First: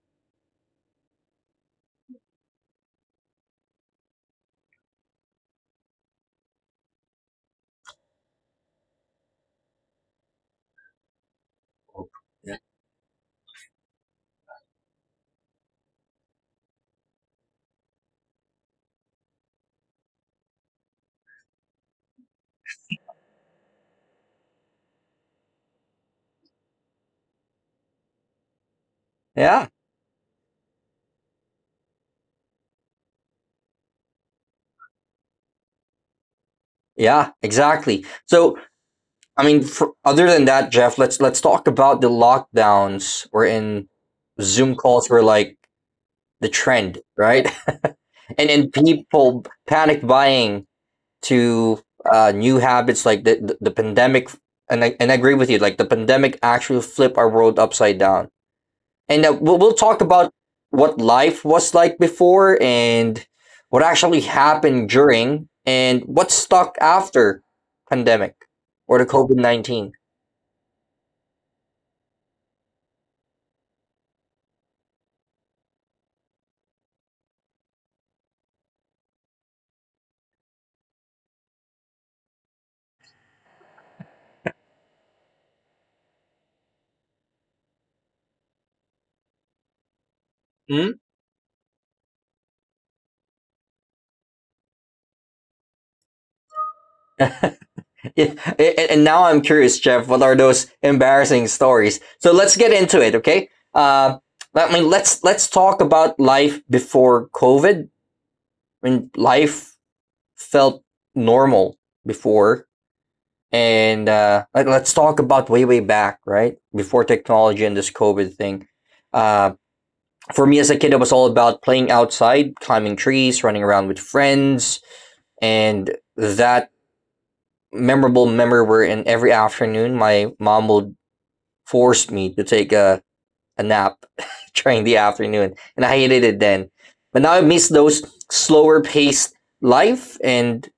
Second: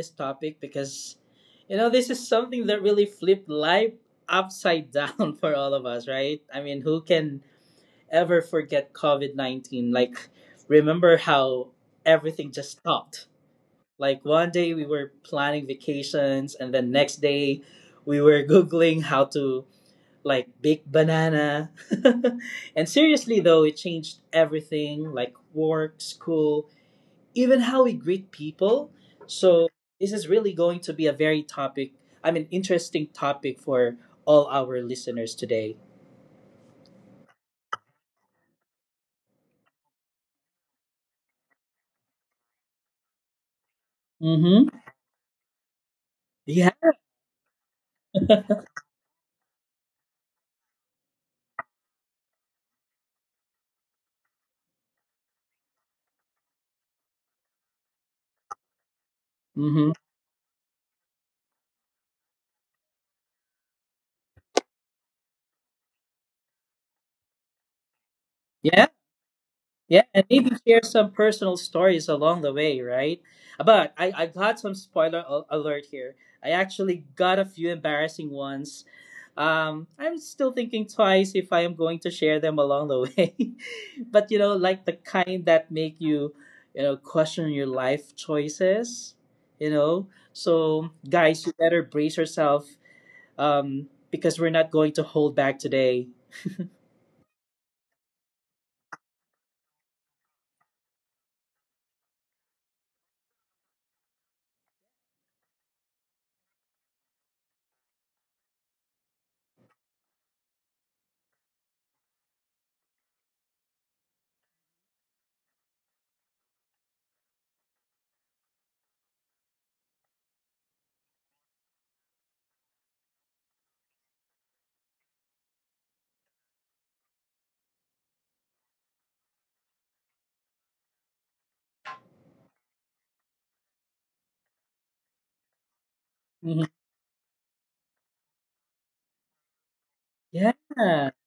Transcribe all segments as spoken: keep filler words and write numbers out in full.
this topic because, you know, this is something that really flipped life upside down for all of us, right? I mean, who can ever forget COVID nineteen? Like, remember how everything just stopped? Like, one day we were planning vacations, and then next day we were Googling how to, like, bake banana. And seriously, though, it changed everything like work, school, even how we greet people. So Yeah. this is really going to be a very topic, I mean, interesting topic for all our listeners today. Yeah, exactly. So, I mean, for, other than that, Jeff, let's let's talk about the lockdowns or in Mm-hmm. Zoom calls were like the Yeah. trend, right? And and people panic buying to uh, new habits like the, the, the pandemic, and I, and I agree with you. Like the pandemic actually flipped our world upside down, and uh, we'll, we'll Mm-hmm. talk about what life was like before, and what actually happened during, and what stuck after pandemic Yeah. or the Yeah, COVID nineteen. and maybe share some personal stories along the way, right? But I, I got some spoiler al- alert here. I actually got a few embarrassing ones. Um, I'm still thinking twice if I am going to share them along the way. But you know, like the kind that make you, you know, question your life choices. You know, so Hmm? guys, you better brace yourself um, because we're not going to hold back today. Yeah, and, and now I'm curious, Jeff, what are those embarrassing stories? So let's get into it. Okay, uh, I mean, let's let's talk about life before COVID. I mean, life felt normal before. And uh, like, let's talk about way, way back, right? Before technology and this COVID thing. Uh, for me as a kid, it was all about playing outside, climbing trees, running around with friends. And that memorable memory where in every afternoon, my mom would force me to take a, a nap during the afternoon. And I Mhm. hated it then. But now I miss those slower paced Yeah. life, and it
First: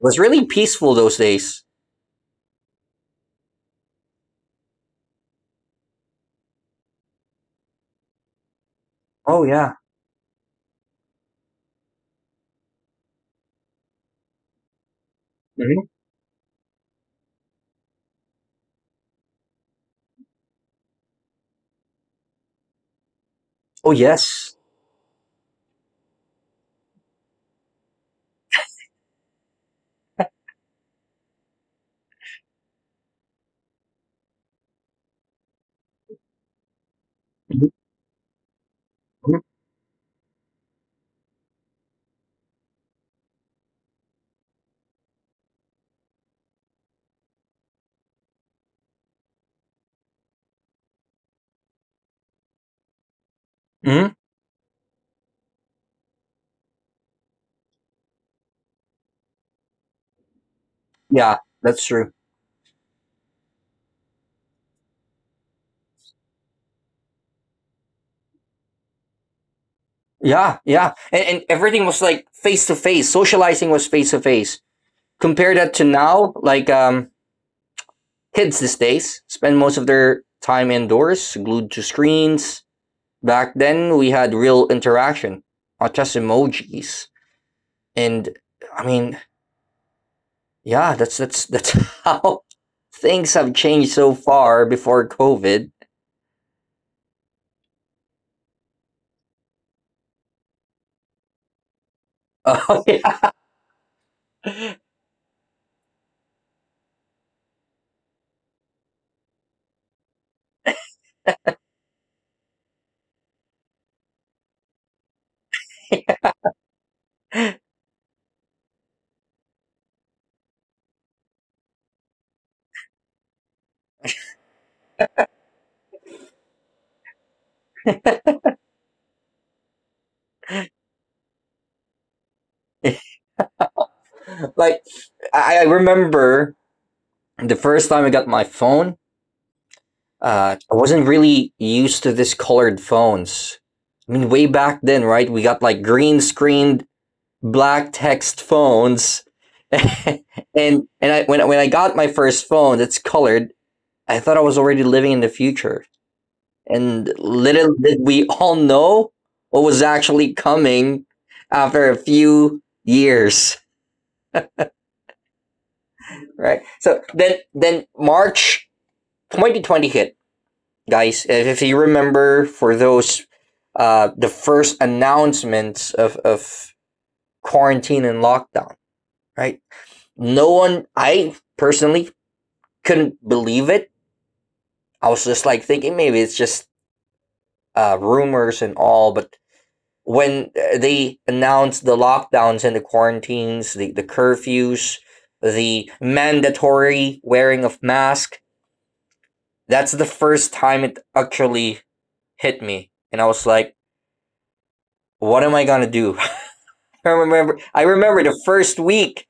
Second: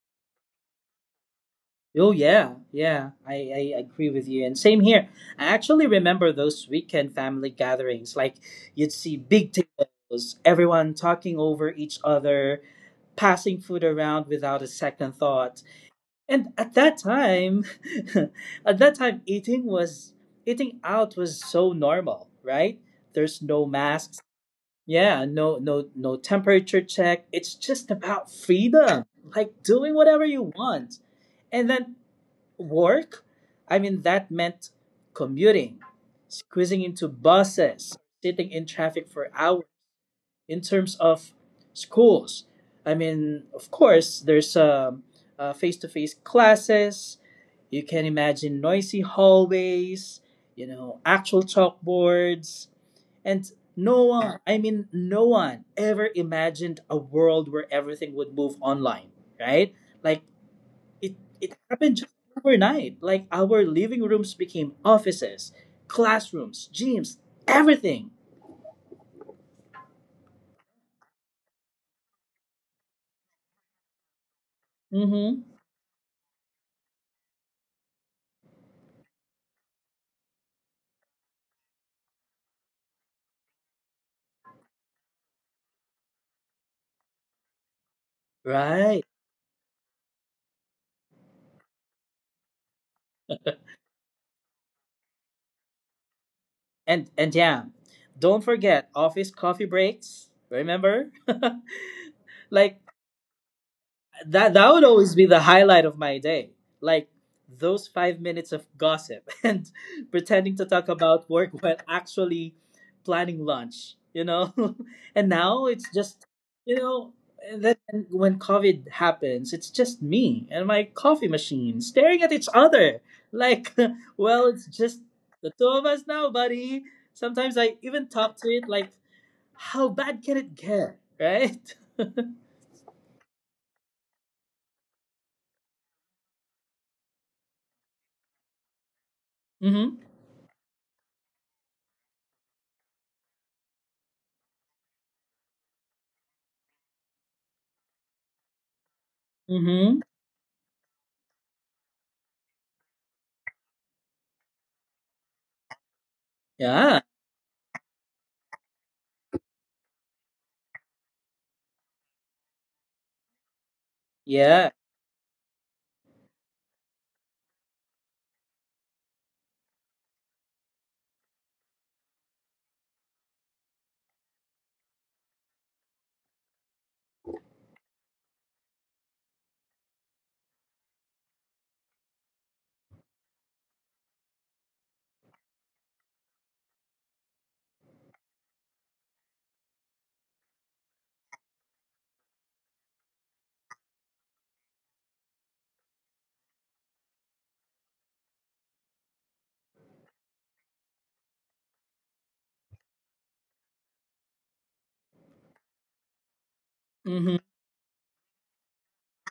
was really peaceful those days. Oh yeah, yeah, I, I agree with you. And same here. I actually remember those weekend family gatherings. Like you'd see Oh big yeah. tables, everyone talking over each other, passing food around without a second thought. Mhm. And at that time, at that time, eating was eating out was so normal, right? There's no Oh masks. yes. Yeah, no, no, no temperature check. It's just about freedom, like doing whatever you want. And then work. I mean, that meant commuting, squeezing into Mhm, buses, sitting in traffic for mhm, hours. In terms of schools, I mean, of course, there's um, uh, face-to-face classes. You can imagine noisy hallways, you know, actual chalkboards, and no mhm. one, I mean, no one ever imagined a world where everything would move online, right? Like it Yeah, it that's happened just true. overnight. Like our living rooms became offices, classrooms, gyms, everything. Yeah, yeah, and, and everything was like face to face. Socializing was face to face. Mm-hmm. Compare that to now, like um, kids these days spend most of their time indoors, glued to screens. Back then, we had real interaction, not just emojis. And I Right. mean, yeah, that's that's that's how things have changed so far before COVID. And and yeah, don't forget office coffee breaks. Remember? Like Oh yeah. that that would always be the highlight of my day. Like those five minutes of gossip and pretending to talk about work while actually planning lunch, you know? And now it's just you know and then when COVID happens, it's just me and my coffee machine staring at each other. Like, well, it's just the two of us now, buddy. Sometimes I even talk to it like, how bad can it get? Right? Like I, I remember the first time I got my phone. Mm-hmm. uh, I wasn't really used to these colored phones. I mean, way back then, right? We got like green screened black text phones, Mm-hmm. and and I when when I got my first phone that's colored, I thought I was already living in the future. Yeah. And little did we all know what was actually coming after a few years, Yeah. right? So then then March twenty twenty hit, guys. If, if you remember, for those uh, the first announcements of of quarantine and lockdown, right? No one, I personally couldn't believe it. I was just like thinking maybe it's just uh, rumors and all, but when uh, they announced the lockdowns and the quarantines, the, the curfews, the mandatory wearing of mask, that's the first time it actually hit me. And I was like, what am I gonna do? I hmm. remember. I remember the first week.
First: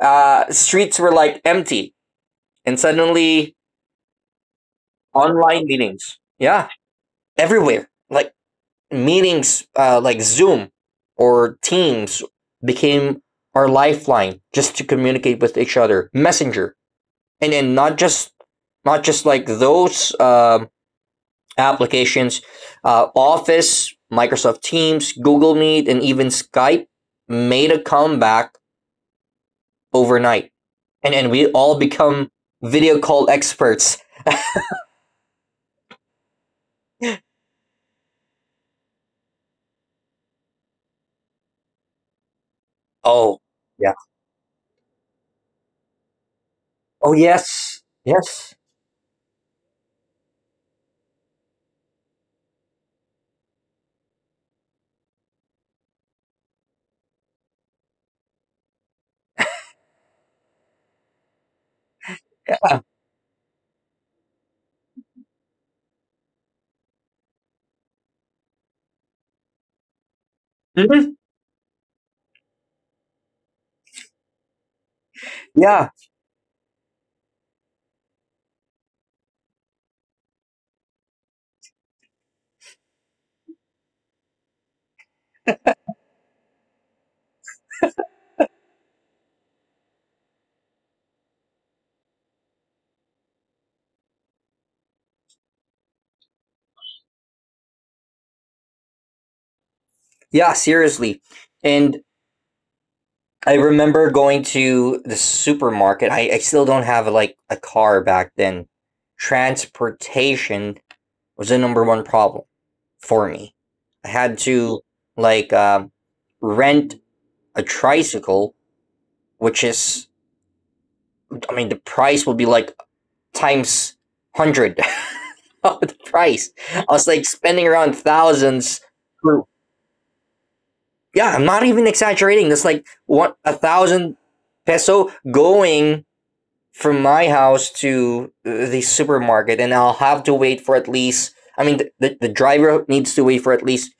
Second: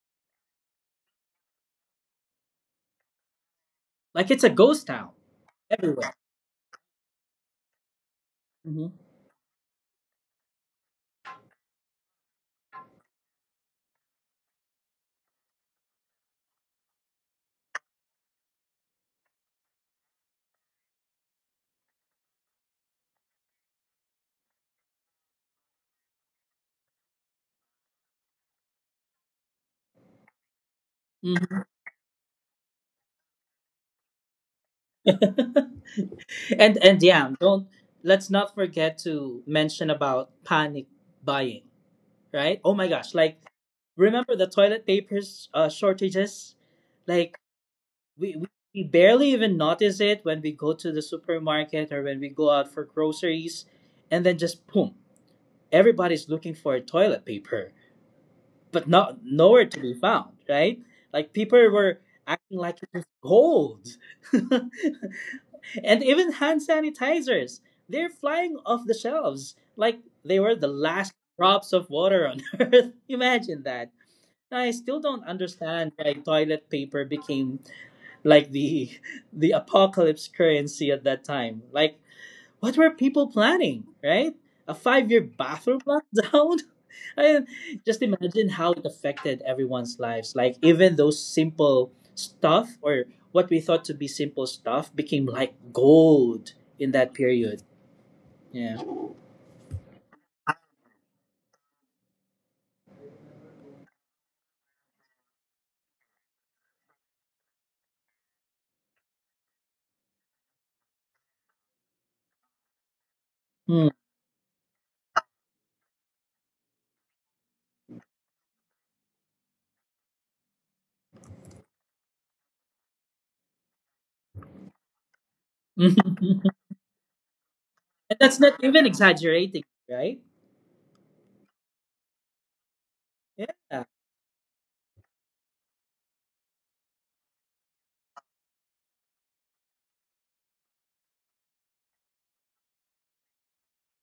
uh, Streets were like empty, and suddenly Like it's a ghost town online everywhere. meetings. Yeah, everywhere. Like Hmm. meetings, uh, like Zoom or Teams became our lifeline just to communicate with each other. Messenger, and then not just not just like those um applications. uh, Office, Microsoft Teams, Google Meet, and even Skype made a comeback overnight, and and we Hmm. all become video call experts. and and yeah, don't let's not forget to mention about panic buying, right? Oh my gosh, like Oh yeah. remember the toilet papers uh, shortages? Oh Like yes. we we Yes. we barely even notice it when we go to the supermarket or when we go out for groceries, and then just boom, everybody's looking for toilet paper. But not nowhere to be found, right? Like people were acting like it was gold. And even hand sanitizers, they're flying off the shelves like they were the last Mhm. drops of water on earth. Imagine that. I still don't Yeah. understand why toilet paper became like the the apocalypse currency at that time. Like what were people planning, right? A five year bathroom lockdown? I mean, just imagine how it affected everyone's lives. Like, even those simple stuff or what we thought to be simple stuff became like gold in that period. Yeah. Yeah. Seriously, and I remember going to the supermarket. I I still don't have like a car back then. Transportation was the number one problem for me. Hmm. I had to like um, rent a tricycle, which is I mean the price would be like times one hundred up And the price. I was like spending around that's not thousands. even For, exaggerating, right? yeah, I'm not even exaggerating. That's like one a Yeah. thousand peso going from my house to uh, the supermarket, and I'll have to wait for at least. I mean, the, the, the driver needs to wait for at least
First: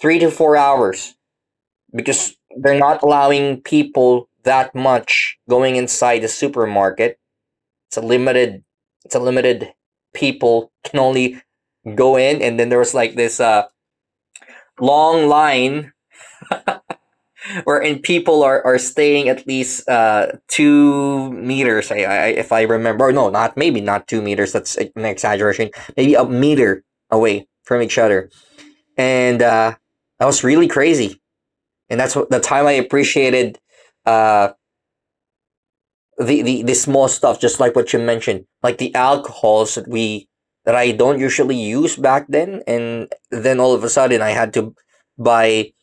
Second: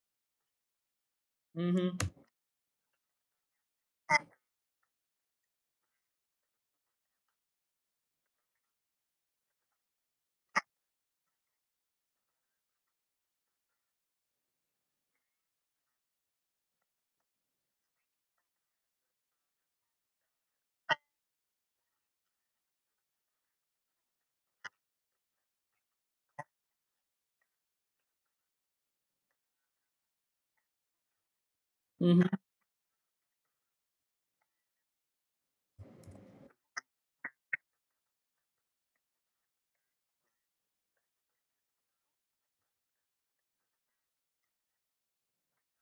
three to four hours Mm-hmm. because they're not allowing people that much going inside the supermarket. It's a limited. It's a limited people can only go in, and then there was like this uh long line wherein people are, are staying at least uh two meters. I, I If I remember. Or no, not maybe not two meters, that's an exaggeration, maybe a meter away from each other. And uh that was really crazy, and that's Mm-hmm. what the time I appreciated uh the, the the small stuff, just like what you mentioned, like the alcohols that we that I don't usually use back then, and then all of a sudden I had to buy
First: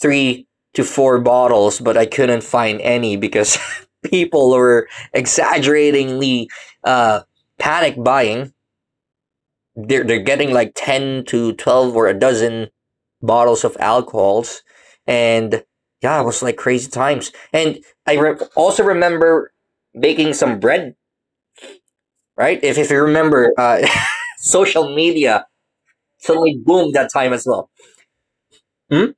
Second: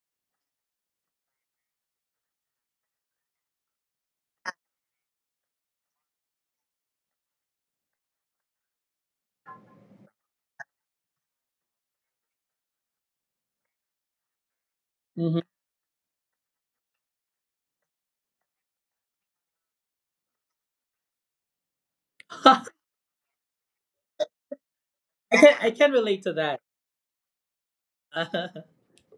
three to four bottles, but I couldn't find any because people were exaggeratingly uh, panic buying. They're they're getting like ten to twelve or a dozen bottles of alcohols. Mm-hmm. And yeah, it was like crazy times. And i re- also remember baking some bread, right? I, If, if you remember, uh, social media can, I can relate to suddenly that. boomed that time as well. Hmm?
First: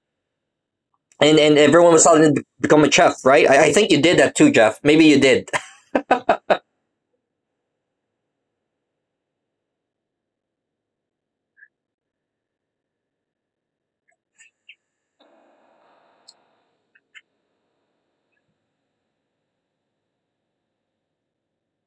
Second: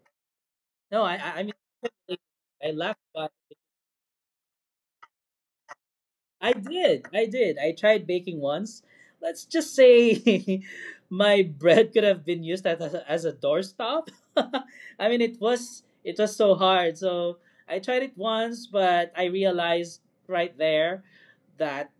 No, I, I and I mean, and everyone was suddenly be- I laugh, become a but chef, right? I, I think you did that too, Jeff. Maybe you did. I did. I did. I tried baking once. Let's just say my bread could have been used as a, as a doorstop. I mean, it was it was so hard. So I tried it once, but I realized right there that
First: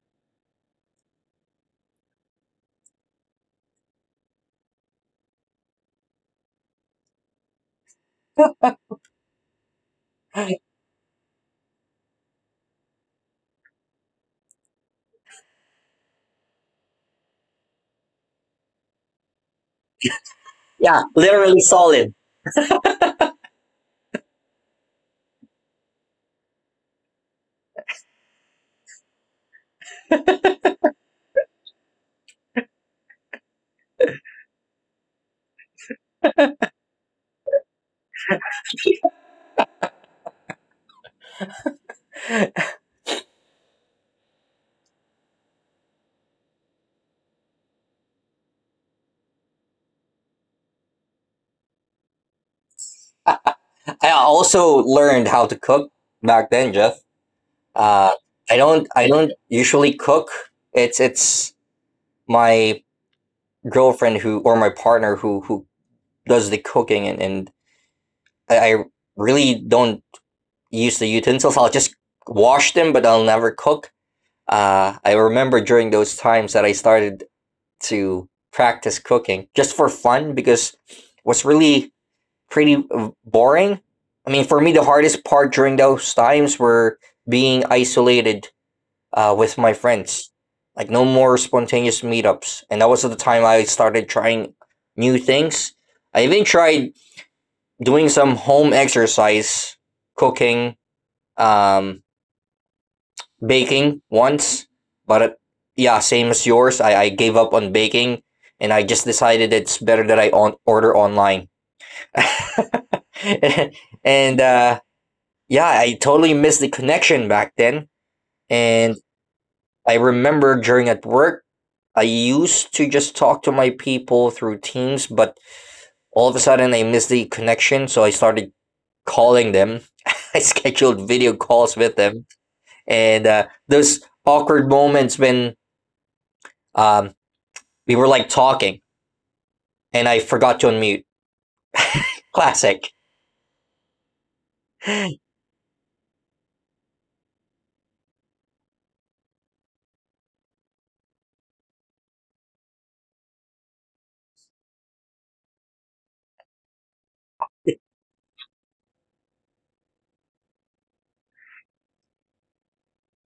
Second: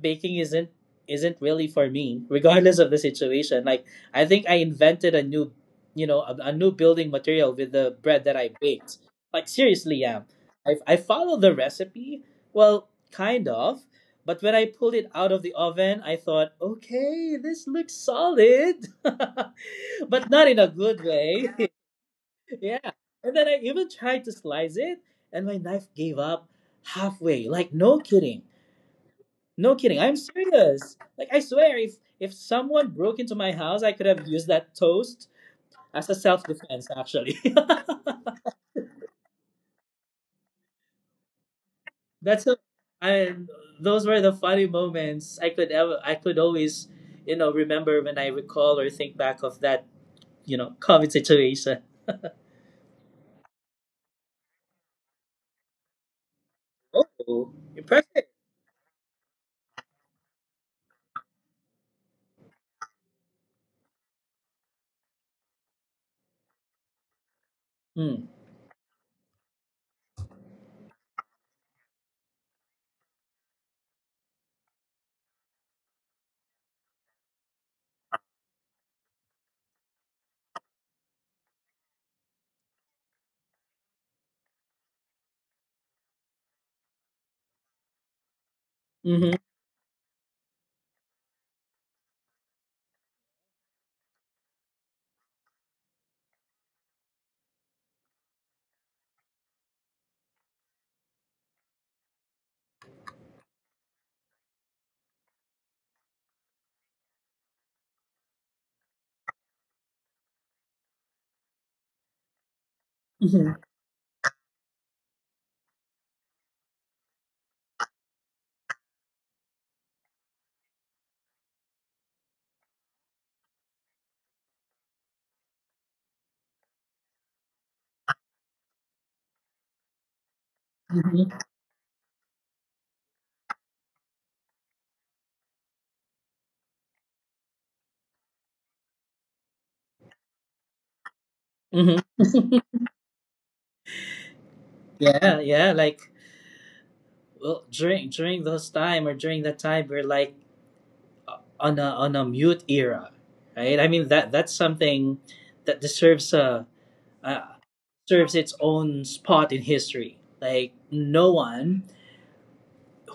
baking isn't isn't really for me, regardless of the situation. Like I think I invented a new, you know, a, a new building material with the bread that I baked. Like seriously, yeah. I I follow the recipe, well, kind of. But when I pulled it out of the oven, I thought, okay, this looks solid, but not in a Yeah, good way. literally solid. Yeah. And then I even tried to slice it, and my knife gave up halfway. Like, no kidding. No kidding. I'm serious. Like, I swear, if, if someone broke into my house, I could have used that toast as a self defense, actually. That's a, I those were the funny moments I could ever I could always you know remember when I recall or think back of that you know COVID situation. I also learned how to cook back then, Jeff. Oh, Uh, impressive. I don't I don't usually cook. It's it's my girlfriend who, or my partner who who does the cooking. and, and Mm. I, I really don't use the utensils. I'll just wash them, but I'll never cook. Uh, I remember during those times that I started to practice cooking just for fun because it was really pretty uh, boring. I mean, for me the hardest part during those times were being isolated uh, Mhm. with my friends. Like no more spontaneous meetups, and that was the time I started trying new things. I even tried doing some home exercise, cooking, um, baking once, but uh, yeah, same as yours. I, I gave up on baking, and I just decided it's better that I on- order online. Mhm. And uh, yeah, I totally missed the connection back then. And I remember during at work, I used to just talk to my people through Teams, but all of a sudden I missed the connection, so I started calling them. I scheduled Mhm. video calls with them, and uh, those awkward moments when um, we were like talking, and I forgot to unmute. Mhm. Classic. Yeah, yeah. Like well, during during those time or during that time, we're like on a on a mute era, right? I mean that that's something that deserves a, a serves its own spot in history. Like no one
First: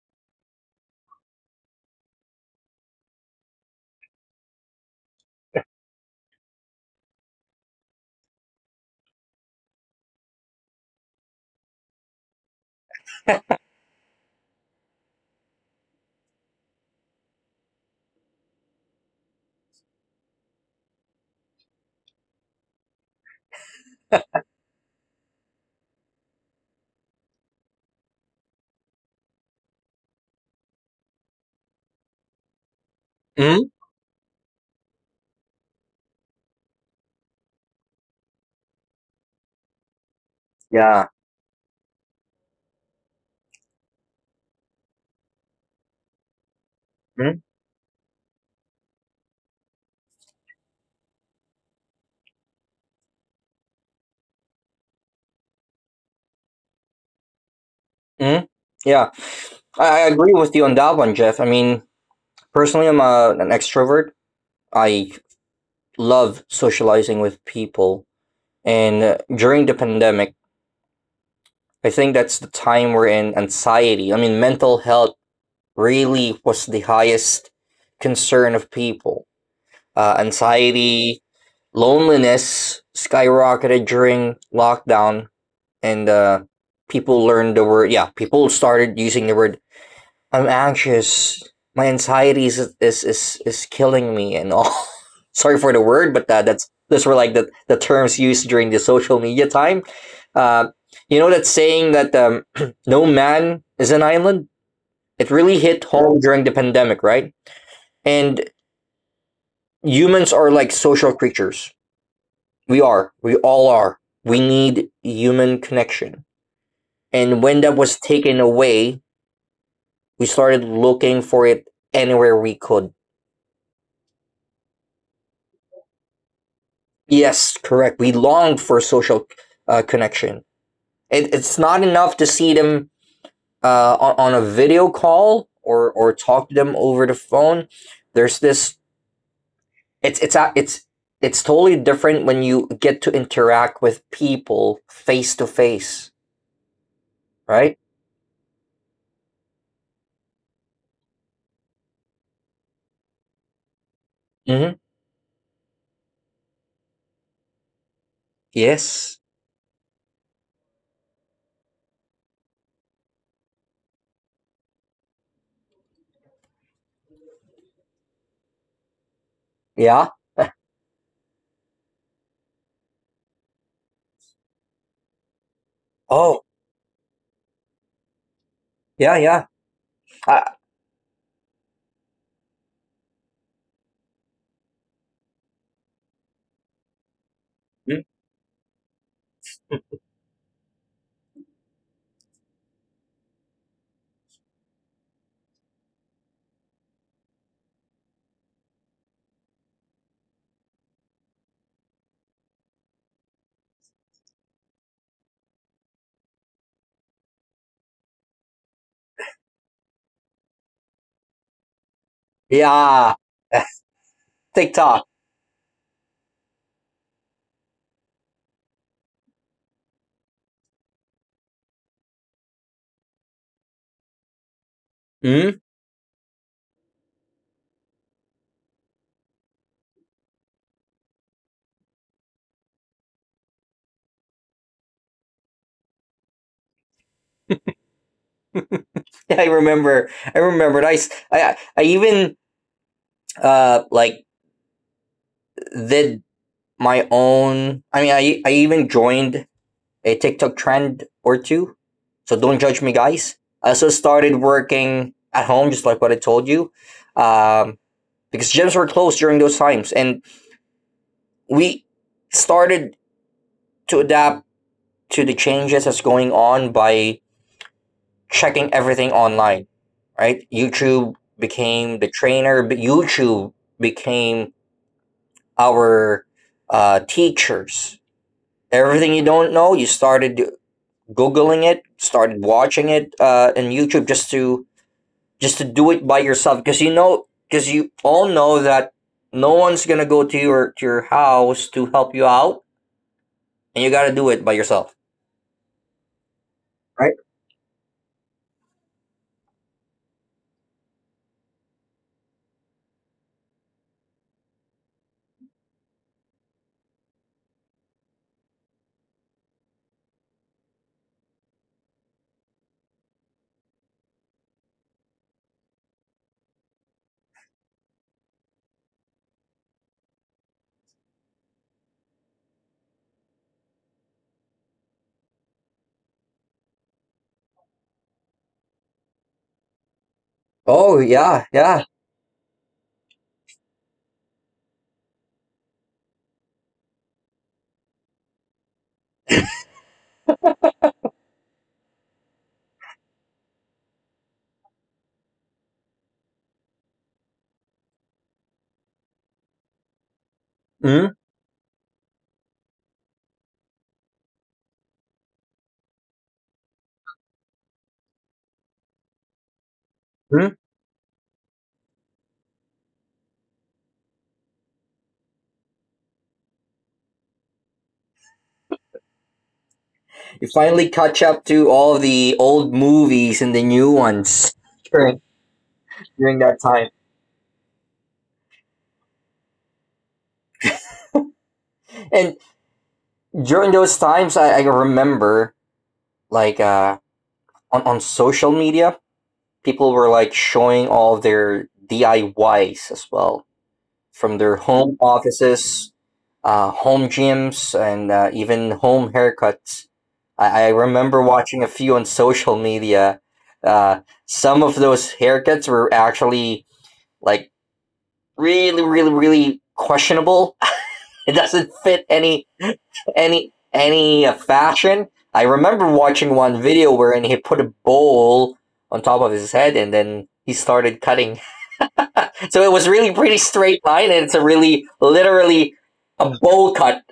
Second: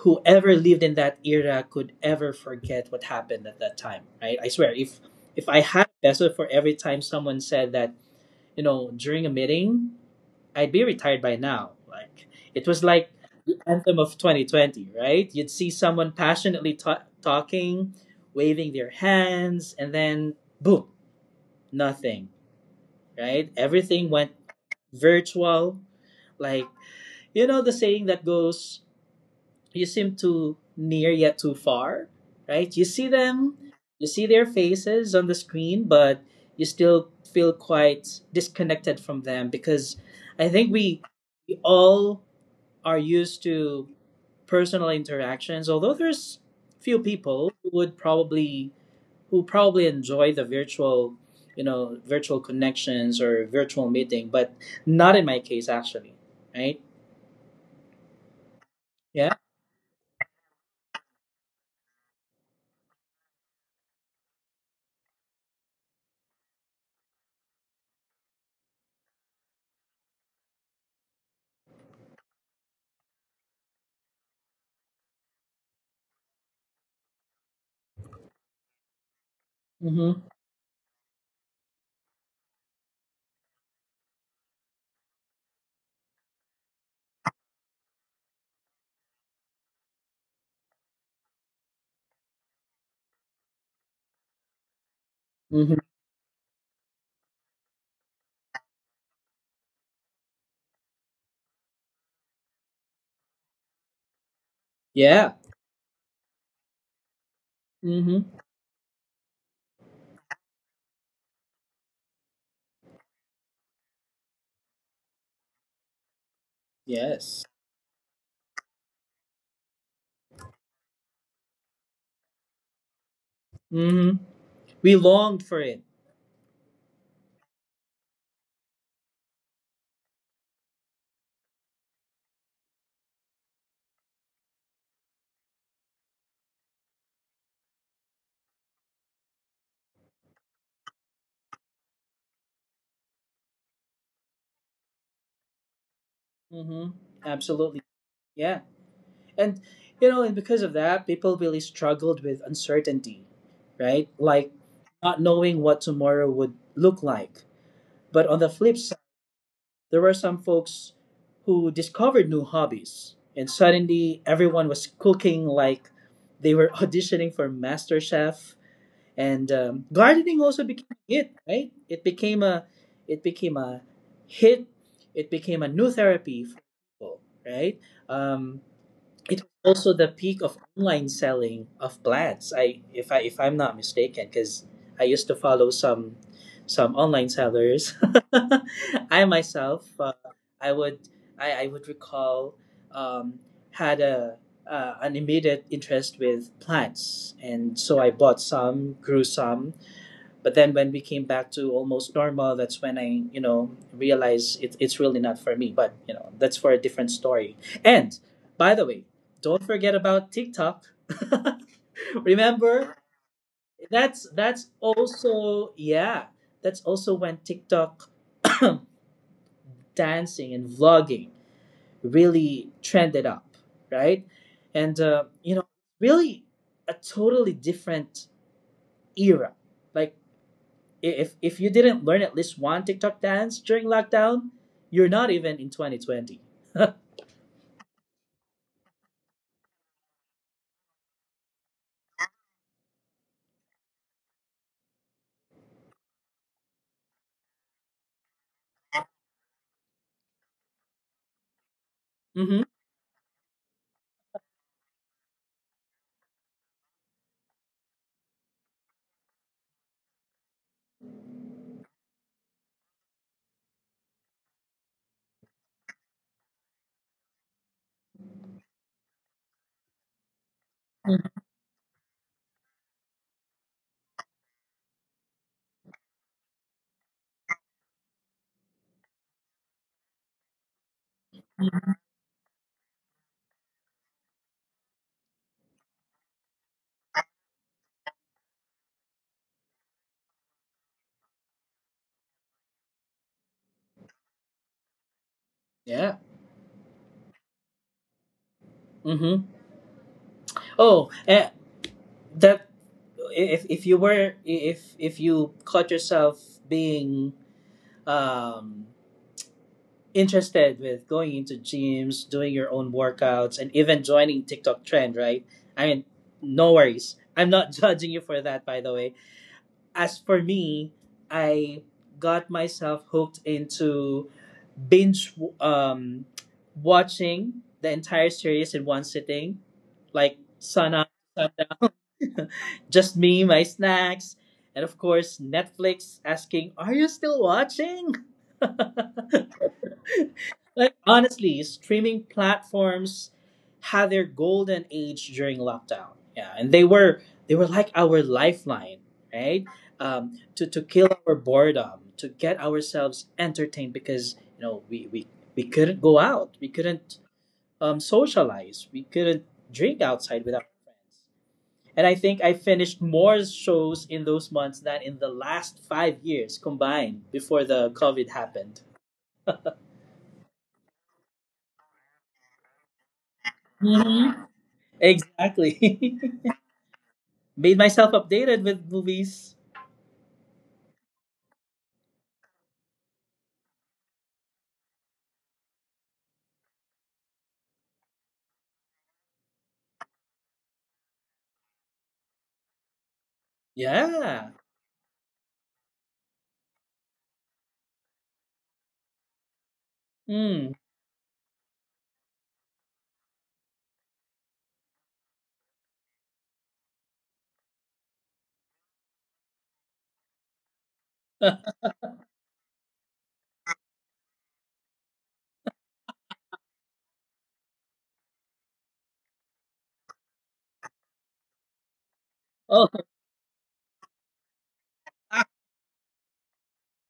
whoever lived in that era could ever forget what happened at that time, right? I swear, if if I had a peso for every time someone said that, you know, during a meeting, I'd be retired by now. Like it was like the anthem of twenty twenty. Right, you'd see someone passionately ta- talking, waving their hands, and then boom, nothing, right? Everything went virtual. Like, you know, the saying that goes, you seem too near yet too far, right? You see them, Mm? you see their faces on the screen, but you still feel quite disconnected from them because I think we, Yeah. we all are used to personal interactions, although there's few Mm? people who would probably who probably enjoy the virtual you know virtual connections or virtual meeting, but not in my case actually, right? Mm? Yeah. Yeah. I, I agree with you on that one, Jeff. I mean, personally, I'm a, an extrovert. I love socializing with people, and uh, during the pandemic. I think that's the time we're in anxiety. I mean, mental health really was the highest concern of people. Uh, mm-hmm. Anxiety, loneliness skyrocketed during lockdown, and uh, people learned the word, yeah, people started using the word I'm anxious. My anxiety is is is, is killing me and all. Sorry for Mm-hmm. the word, but uh, that's those were like the, the terms used during the social media time. Uh, you know that saying that um, no man is an island. It Yeah. really hit home during the pandemic, right? Mm-hmm. And humans are like social creatures. We are. We all are. We need human connection. And Yes. when that was taken away, we started looking for it anywhere we could. Hmm. We longed for it. Yes, correct. We long for social uh, connection. It, it's not enough to see them uh, on, on a video call, or or talk to them over the phone. There's this. It's it's a- it's It's totally different when you get to interact with people face to face, Hmm. right? Absolutely. Yeah. And, you know, and because of that, people really struggled with uncertainty, right? Like Mm-hmm. not knowing what tomorrow would look like. But on the flip side, Yes. there were some folks who discovered new hobbies. And suddenly everyone was cooking like they were auditioning for MasterChef. and um, Yeah. gardening also became a hit, right? It became a it became a hit. It became a new therapy Oh. for people, right? um, Yeah. it was Yeah. also the peak Uh, of online selling of plants. I If I if I'm not mistaken, because I used to follow some some online sellers. mm, I myself, uh, I would I, I would recall um, had a uh, an immediate interest with plants, and so I bought some, grew some, but then when we came back to almost normal, that's when I, you know, realized it, it's really not for me, but you know, that's for a different story. And by the way, don't forget about TikTok. Remember, yeah. that's that's TikTok. also yeah that's also when TikTok dancing and vlogging really trended up, right? And uh, you Mm-hmm. know, really a totally different era. Like if if you didn't learn at least one TikTok dance during lockdown, you're not even in twenty twenty. I remember. I remembered. I s- I I I even uh like did my own. I mean, I I even joined a TikTok trend or two, so don't Mm-hmm. judge me, guys. I also started working at home, just like what I told you, um, because gyms were closed during those times, and we started to adapt to the changes that's going on by checking everything online, right? YouTube became the trainer, but YouTube became our uh, teachers. Everything you don't know, you started googling it, started watching it uh, in YouTube just to just to do it by yourself, because you know, because you all know that no one's gonna go to your to your house to help you out, and you gotta do it by yourself, Yeah. right? Mm-hmm. Oh, eh, that if if you were, if if you caught yourself being um interested with going into gyms, doing your own workouts, and even joining TikTok trend, right? I mean, no worries. I'm not judging you for that, by the way. As for me, I got myself hooked into binge um, watching the entire series in one sitting, like Oh Sana, yeah, yeah. just me, my snacks, and of course Netflix asking, "Are you still watching?" Like honestly, streaming platforms had their golden age during lockdown. Yeah, and they were they were like our lifeline, right? Um, to to Hmm. kill our boredom, to get ourselves entertained because you know we we we couldn't go out, we couldn't um, socialize. We couldn't drink outside You with our friends. And I think I finished more shows in those months than in the last five years combined before the COVID happened. finally catch up to all the old movies and the new Mhm. ones during Exactly. during that time, Made myself updated with movies. and during those times, I, I remember like uh, on on social media people were like showing all of their D I Ys as well from Yeah. their home offices, uh, home gyms, and uh, even home haircuts. I, I Mm. remember watching a few on social media. Uh, some of those haircuts were actually like really, really, really questionable. It doesn't fit any any any uh, fashion. I remember watching one video wherein he put a bowl on top of his head and then he started cutting. So it was Oh, really pretty straight line and it's a really literally a bowl cut.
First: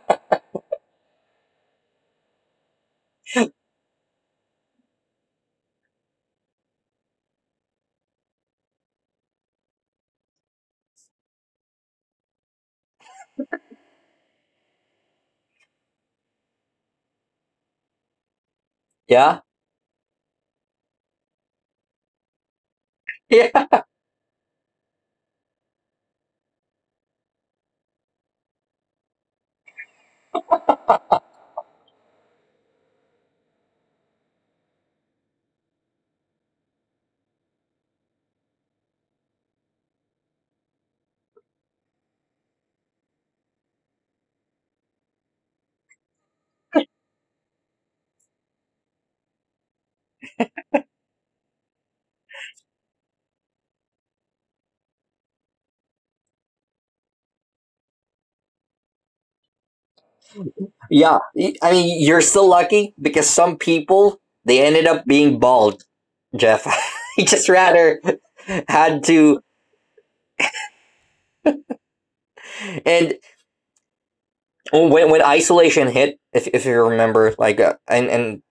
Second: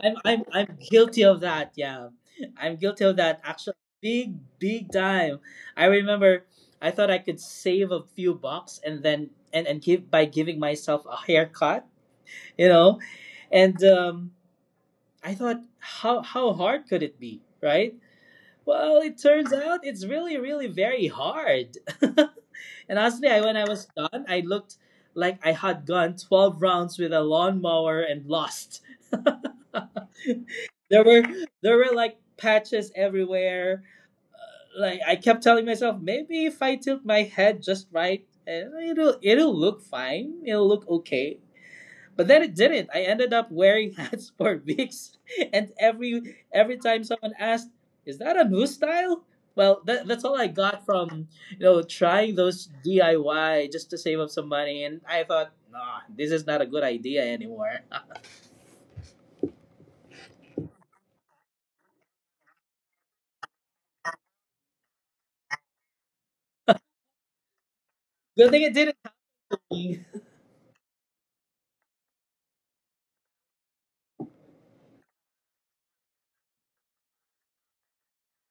I'm I'm I'm guilty of that. Yeah, I'm guilty of that. Actually, big big time. I remember I thought I could save a few bucks and then and and give by giving myself a haircut. You know, and um, I thought how how hard could it be, right? Well, it Yeah. turns out it's really, really very hard. And honestly, I, when I Yeah. was done, I looked like I had gone twelve rounds with a lawnmower and lost. there were there were like patches everywhere. Like I kept telling myself, maybe if I tilt my head just right, eh, it'll it'll look fine. It'll look okay. But then it didn't. I ended up wearing hats for weeks, and every every time someone asked, "Is that a new style?" Well, that, that's all I got from you know trying those D I Y just to save up some money, and I thought, nah, this is not a good idea anymore. Yeah. I mean, you're still lucky because some people they ended up being bald, Jeff. he just rather Good thing it didn't. had to and Well, when when isolation hit, if if you remember, like uh, and and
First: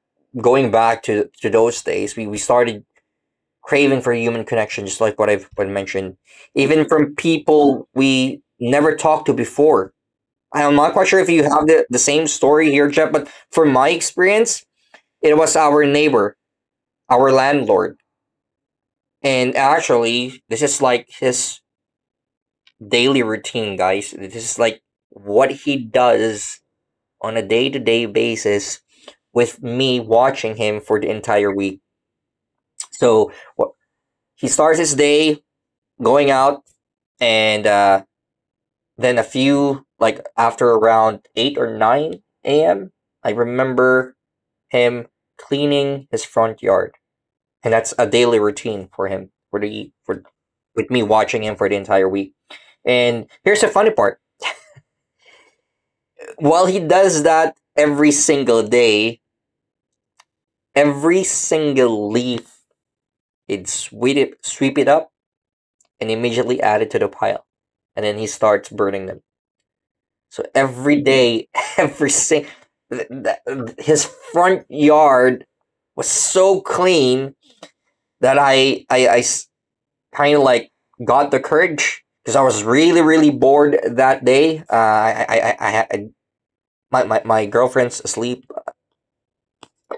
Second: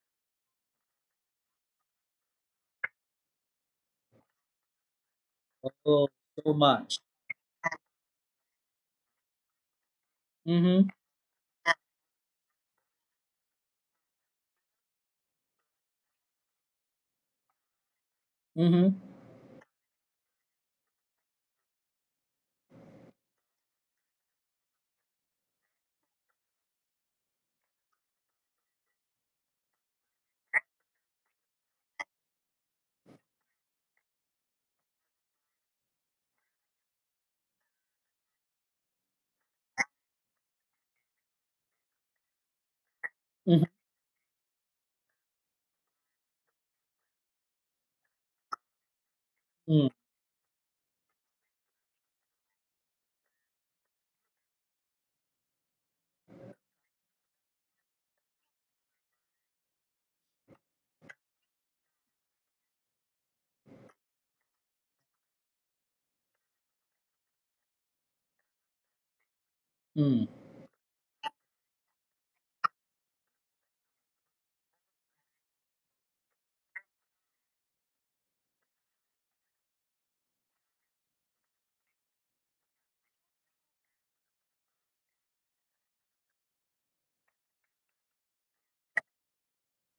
going back to to those days, we, we started craving for human connection, just like what I've what I Oh, mentioned, so much. even from people we never talked to before. I'm Mhm. not quite sure if you have the, the same story here, Jeff, but from my experience, it was our neighbor, our landlord, Mhm. and actually, this is like his daily routine, guys. This is like what he does on a day to day basis with me watching him for the entire week. So wh- he starts his day going out, and uh, then a few, like after around eight or nine a m, I Mhm. remember him cleaning his front yard. And that's a daily routine for him, for Mm. the, for, with me watching him for the entire week. And here's the funny part while he does that every single day, every single leaf he'd sweep it, sweep it up and immediately add it to the pile. And then he starts burning them. Mm. So every day, every single. Th- th- His front yard was so clean that I, I, I kind of like got the courage because I was really, really bored that day. Uh, I, I, I, I, had- my, my, my girlfriend's asleep.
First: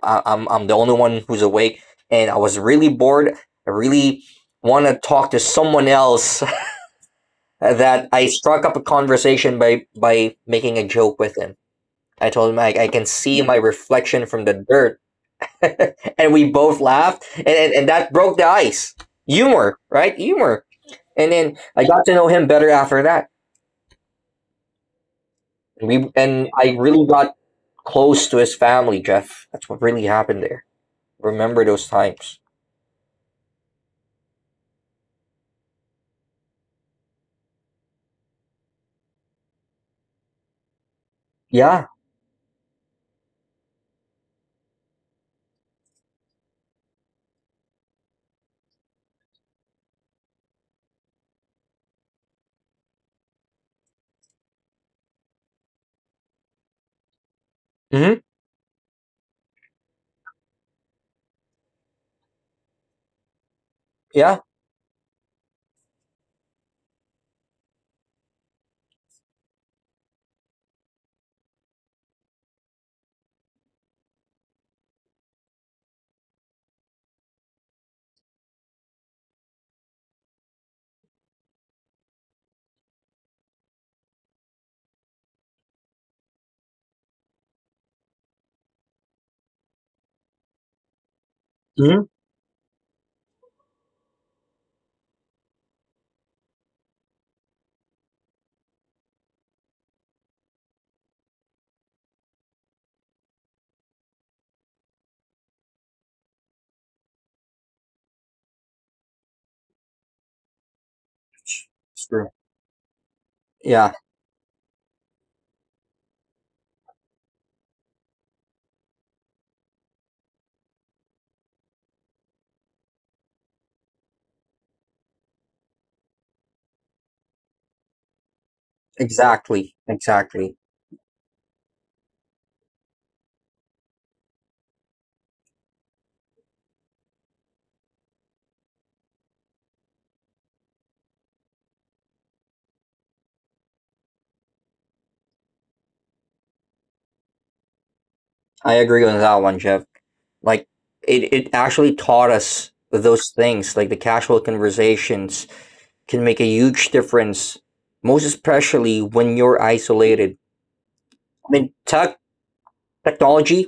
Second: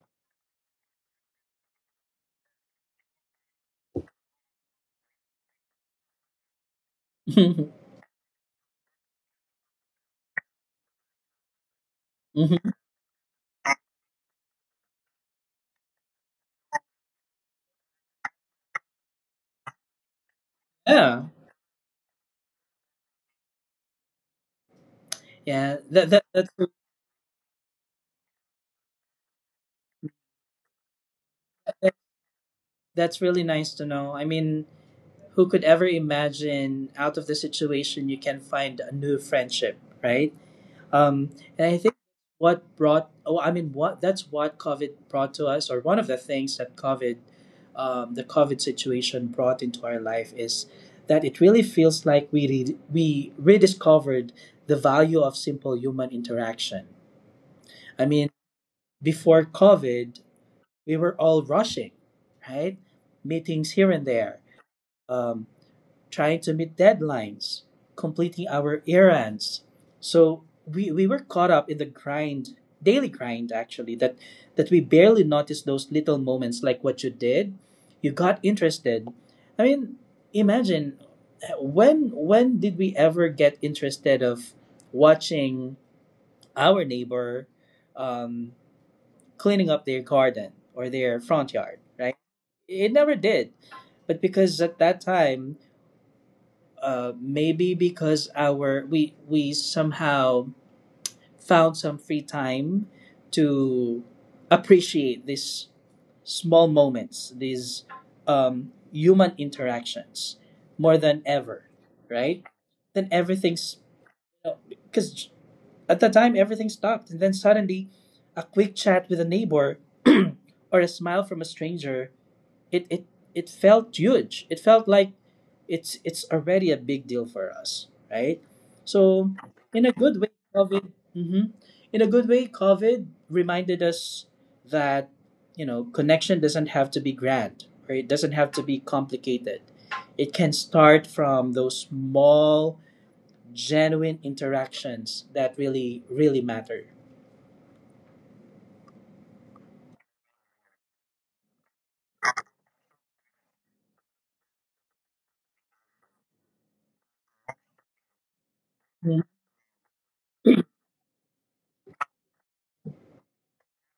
I, I'm, I'm the only one who's awake. And I was really bored. I really want to talk to someone else that I struck up a conversation by by making a joke with him. I told him I, mhm. I can see my reflection from the dirt, and we both laughed, and, and and that broke the ice. Humor, right? Humor. Yeah. And then I got to know him better after that. Yeah. That, We that and that's I really got close to his family, Jeff. That's what really happened there. Remember those times? that's really nice to know. I mean, who could ever imagine out of the situation you can find a new friendship, right? Um, and I Yeah. think what brought, oh, I mean, what that's what COVID brought to us, or one of the things that COVID, um, the COVID situation brought into our life is that it really feels like we re- we rediscovered the value of simple human interaction. I Mm-hmm. mean, before COVID, we were all rushing, right? Meetings here and there. Yeah. Um, Trying to meet deadlines, completing our errands. So we, we were caught up in the grind, daily grind actually, that that we barely noticed those little moments like what you did. You got interested. I mean, imagine uh, when when did we ever get interested of watching our neighbor um, cleaning up their garden or their front yard, Mm-hmm. right? It never did. But because at that time uh, maybe because our we we somehow found some free time to appreciate these small moments, these um, human interactions more than ever, It's true. right? Then everything's Yeah. because at the time everything stopped, and then suddenly a quick chat with a neighbor or a smile from a stranger it it it felt huge. It felt like it's it's already a big deal for us, right? So Exactly. in a good way, Exactly. COVID. Mhm. In a good way, COVID reminded us that you know connection doesn't have to be grand or it doesn't have to be complicated. It can start from those small, genuine interactions that really really matter. I agree on that one, Jeff. like it, it actually taught us those things like the casual conversations can make a huge difference most Mm-hmm. especially when you're isolated. I mean, tech technology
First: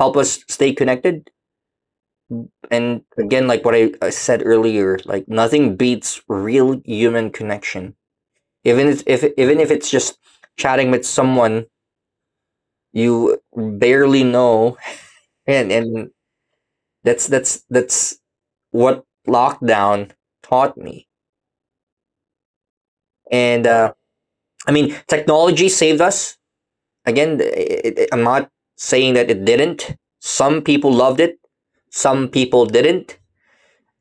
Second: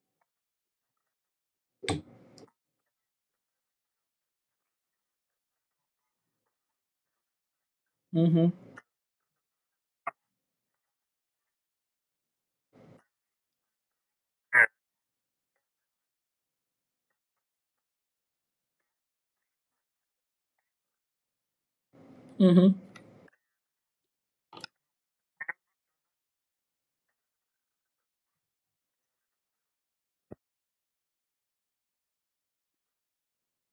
help us stay connected. And again, like what i, I said earlier, like nothing beats real human connection, Mm-hmm. even if, if even if it's just chatting with someone you barely know. And and that's that's that's what lockdown taught me. Mm-hmm. And uh, I mean, technology saved us. Again, it, it, I'm not saying that it didn't. Some people loved it, some people didn't.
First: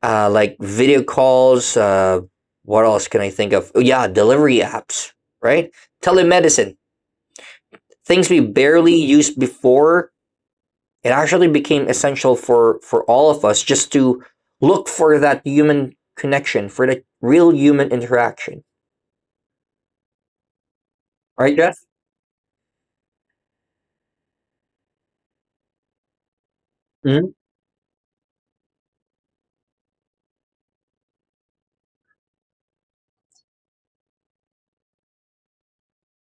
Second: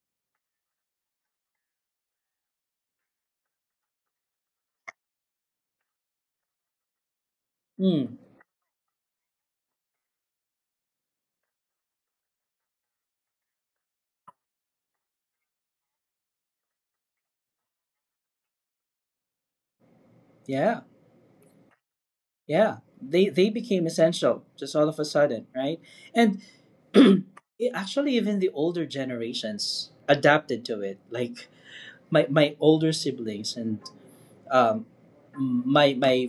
Uh, like video calls. Uh, what else can I think of? Oh, yeah, delivery apps, right? Telemedicine, Mm. things we barely used before. It actually became essential for for all of us just to look for that human connection, for the real human interaction. Yeah. Right, Jeff? Yeah, they they became essential just all of a sudden, right? And Mm-hmm. it, actually, even the older generations adapted to it. Like my my older siblings and um, my my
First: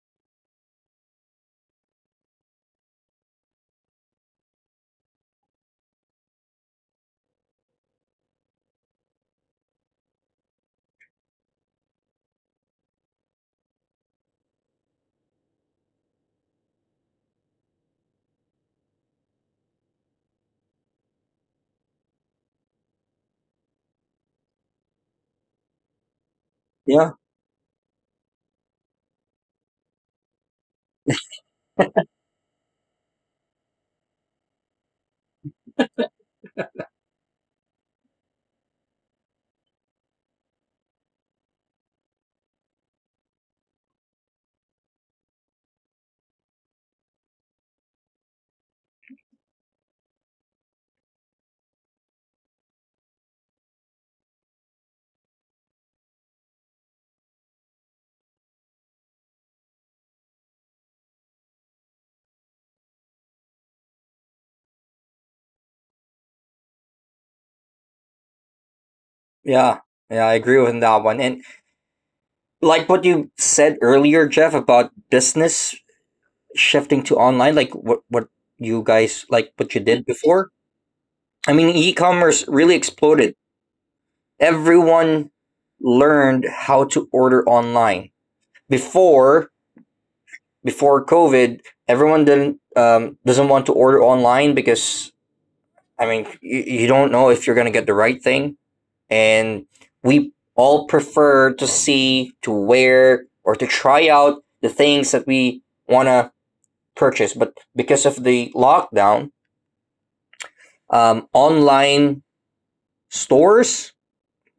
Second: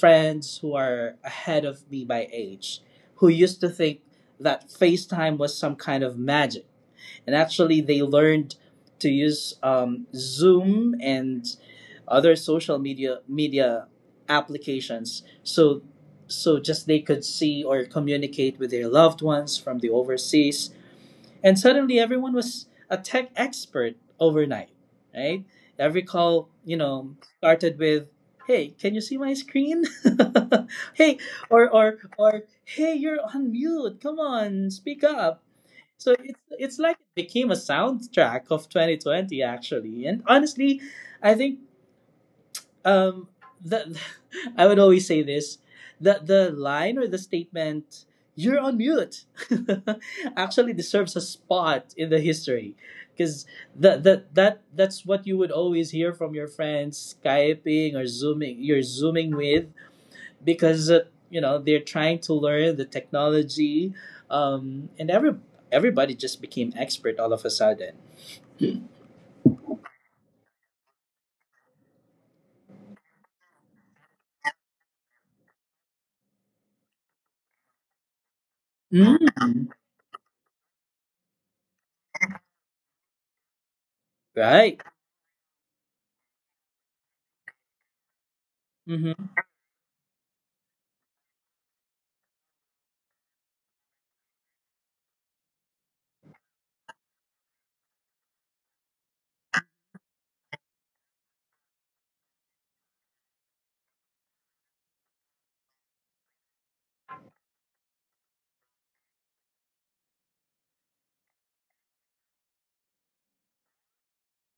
friends who are ahead of me by age, who used to think that FaceTime was some kind of magic, and actually they learned to use um, Zoom and other social media media applications so so just they could see or communicate with their loved ones from the overseas, and suddenly everyone was a tech expert overnight, right? Every call, you Yeah. know, started with, "Hey, can you see my screen?" hey or or or hey "you're on mute, come on, speak up." So it's it's like it became a soundtrack of twenty twenty actually, and honestly, I think um the I would always say this, the the line or the statement, "You're on mute," actually deserves a spot in the history, because that that that that's what you would always hear from your friends skyping or zooming you're zooming with, because uh, you know they're trying to learn the technology, um and every everybody just became expert all of a sudden. Yeah, yeah, I agree with that one. And like what you said earlier, Jeff, about business shifting to online, like what what you guys, like Mm, what you did before. I mean, e-commerce really exploded. right. Everyone learned how to order online. Mm-hmm. Before before COVID, everyone didn't um, doesn't want to order online because I mean, you, you don't know if you're gonna get the right thing. And we all prefer to see, to wear, or to try out the things that we want to purchase. But because of the lockdown, um, online stores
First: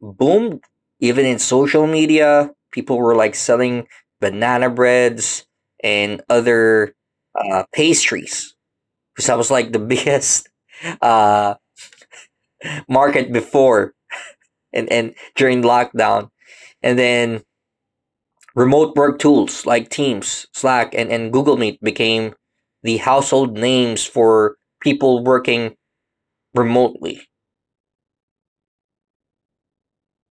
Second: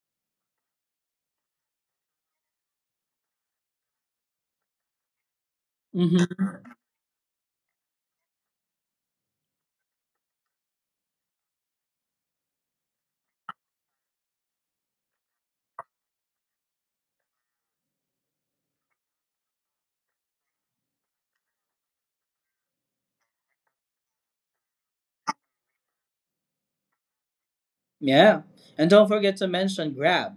boomed. Even in social media, people were like selling banana breads and Mm-hmm. other uh, pastries because that was like the biggest uh, market before and, and during lockdown. And then remote work tools like Teams, Slack, and, and Google Meet became the household names for people working remotely. Yeah. And don't forget to mention Grab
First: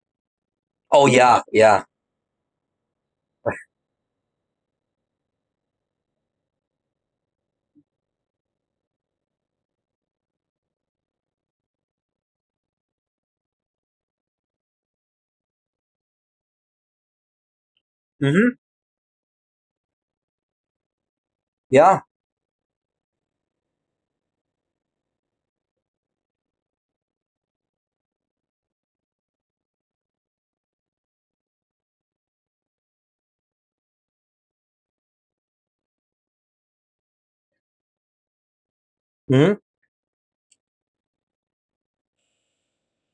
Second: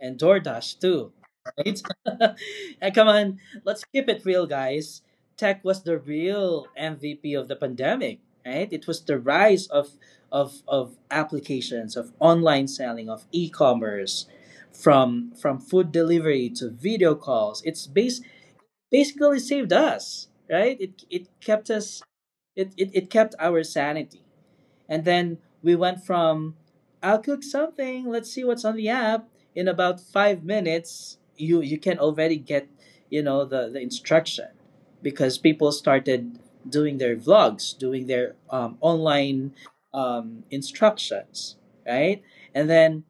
and DoorDash Oh, too. yeah, Right? yeah. And come on, let's keep it real, guys. Tech was the real M V P of the pandemic, right? It was the rise of of of applications, of online selling, of e-commerce, from from food delivery to video calls. It's base Mm-hmm. basically saved us, right? It it kept Yeah. us, it, it, it kept our sanity, and then we went from, "I'll cook something, let's see what's on the app." In about five minutes, you, you can already get, you know, the, the instruction, because people started doing their vlogs, doing their um, Mm-hmm. online um, instructions, right? And then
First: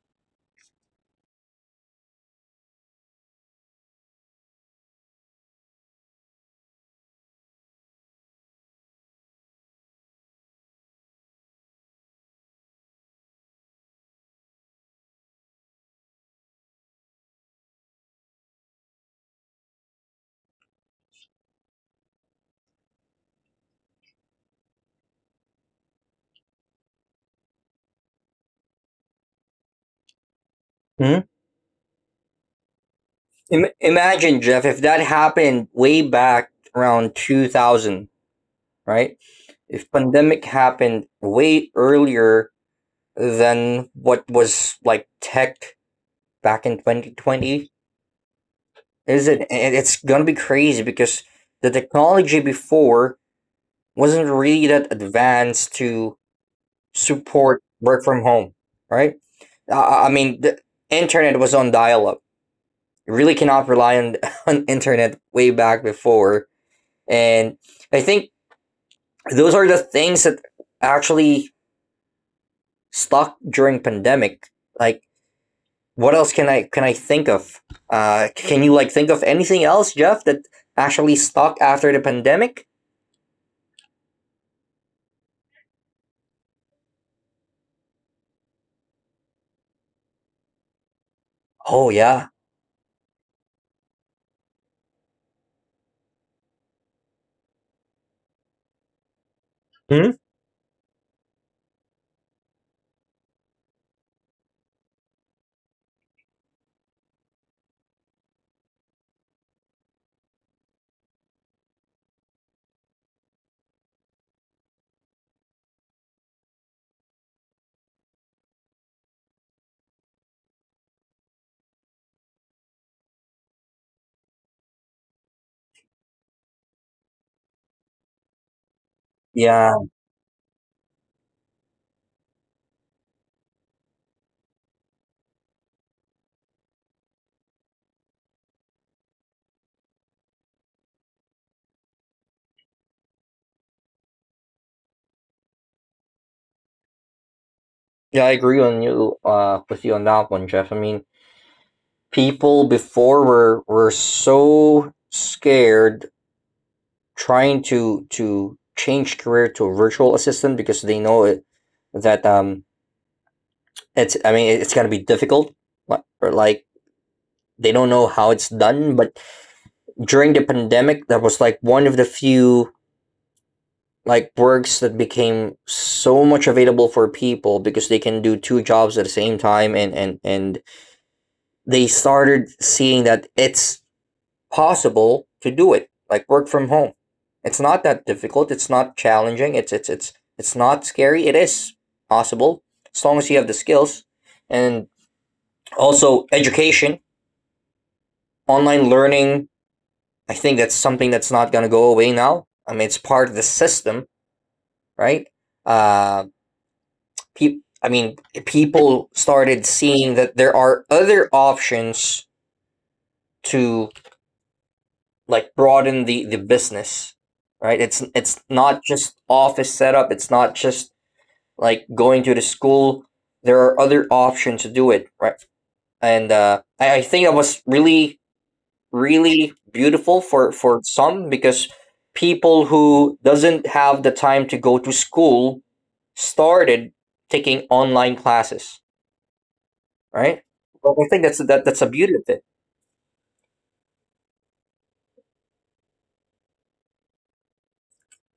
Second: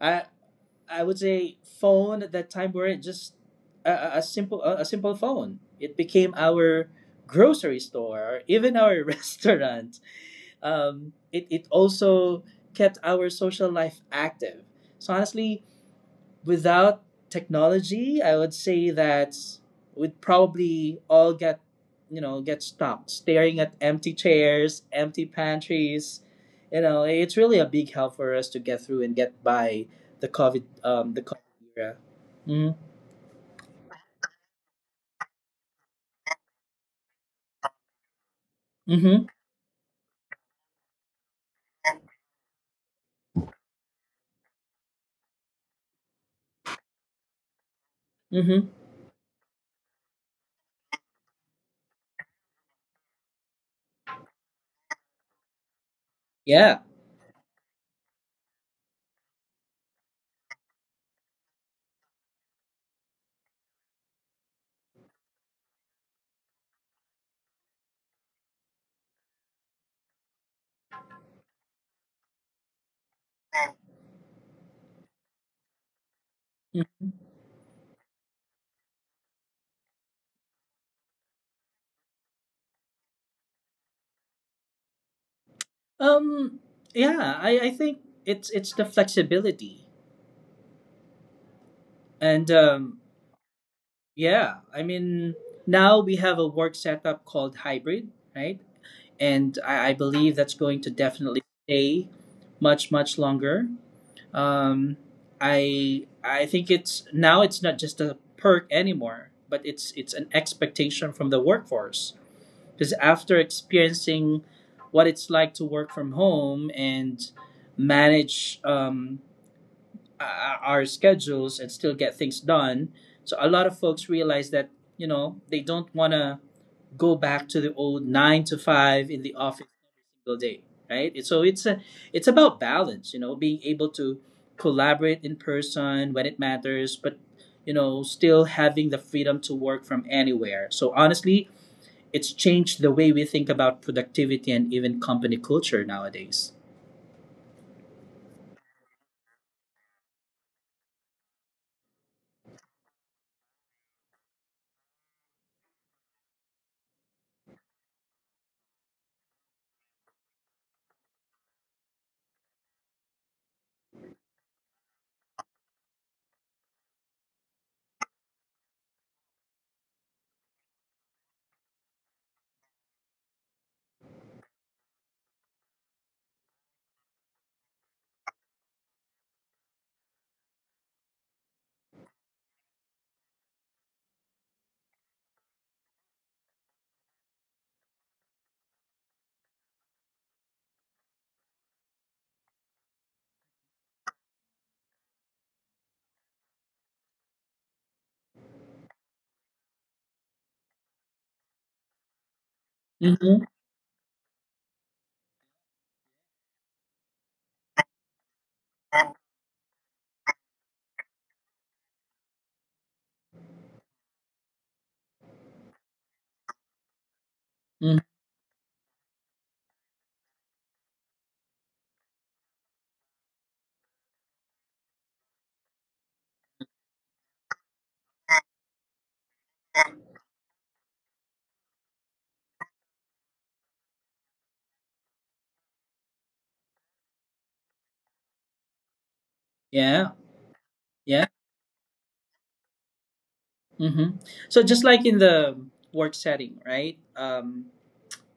I, I would say phone at that time weren't just a, a simple a, a simple phone. It became our grocery store, or even our restaurant, um, it, it also kept our social life active. So honestly, without technology, I would say that we'd probably all get, you know, get stuck staring at empty chairs, empty pantries. You know, it's really a big help for us to get through and get by the COVID, um, Mm-hmm. the COVID era. Mm-hmm. Im- imagine, Jeff, if that happened way back around two thousand, right? Mm-hmm. If pandemic happened way earlier than what was like tech back in twenty twenty, Mm-hmm. is it? And it's going to be crazy because the technology before wasn't really that advanced to Yeah. support work from home, right? I, I mean, the internet was on dial up. You really cannot rely on, on internet way back before. And I think those are the things that actually stuck during pandemic. Like, Mm. what else can I can I think of? Uh, can you like think of anything else, Jeff, that actually stuck after the pandemic? Um. Yeah. I, I think it's it's the flexibility and um Oh yeah. yeah, I mean, now we have a work setup called hybrid, right? And I, I believe that's going to Hmm? definitely stay much, much longer. Um, I I think it's now, it's not just a perk anymore, but it's it's an expectation from the workforce. Because after experiencing what it's like to work from home and manage um, uh, our schedules and still get things done. So a lot of folks realize that you know they don't want to go back to the old nine to five in the office every yeah, single day, right? It's- So it's a it's about balance, you know, being able to collaborate in person when it matters, but you know still having the freedom to work from anywhere. So honestly, it's changed the way we think about productivity and even company culture nowadays. yeah. I agree on you uh, with you on that one, Jeff. I mean, people before were were so scared trying to to change career to a virtual assistant because they know it that um it's, I mean, it's gonna be difficult, but or like they don't know how it's done. But during the pandemic, that was like one of the few like works that became so much available for people because they can do two jobs at the same time, and and and they started seeing that it's possible to do it, like work from home. It's not that difficult. It's not challenging. It's it's it's it's not scary. It is possible as long as you have the skills and also education, online learning. I think that's something that's not gonna go away now. I mean, it's part of the Mm-hmm. system, right? Uh, pe- I mean, people started seeing that there are other options to like broaden the the business, right? It's it's not just office setup. It's not just like going to the school. There are other options to do it, right? And uh, I, I think that was really really beautiful for for some, because people who doesn't have the time to go to school started taking online classes, Yeah, right? Well, I think yeah. that's that that's a beauty of it. Mm-hmm. So just like in the work setting, right? Um,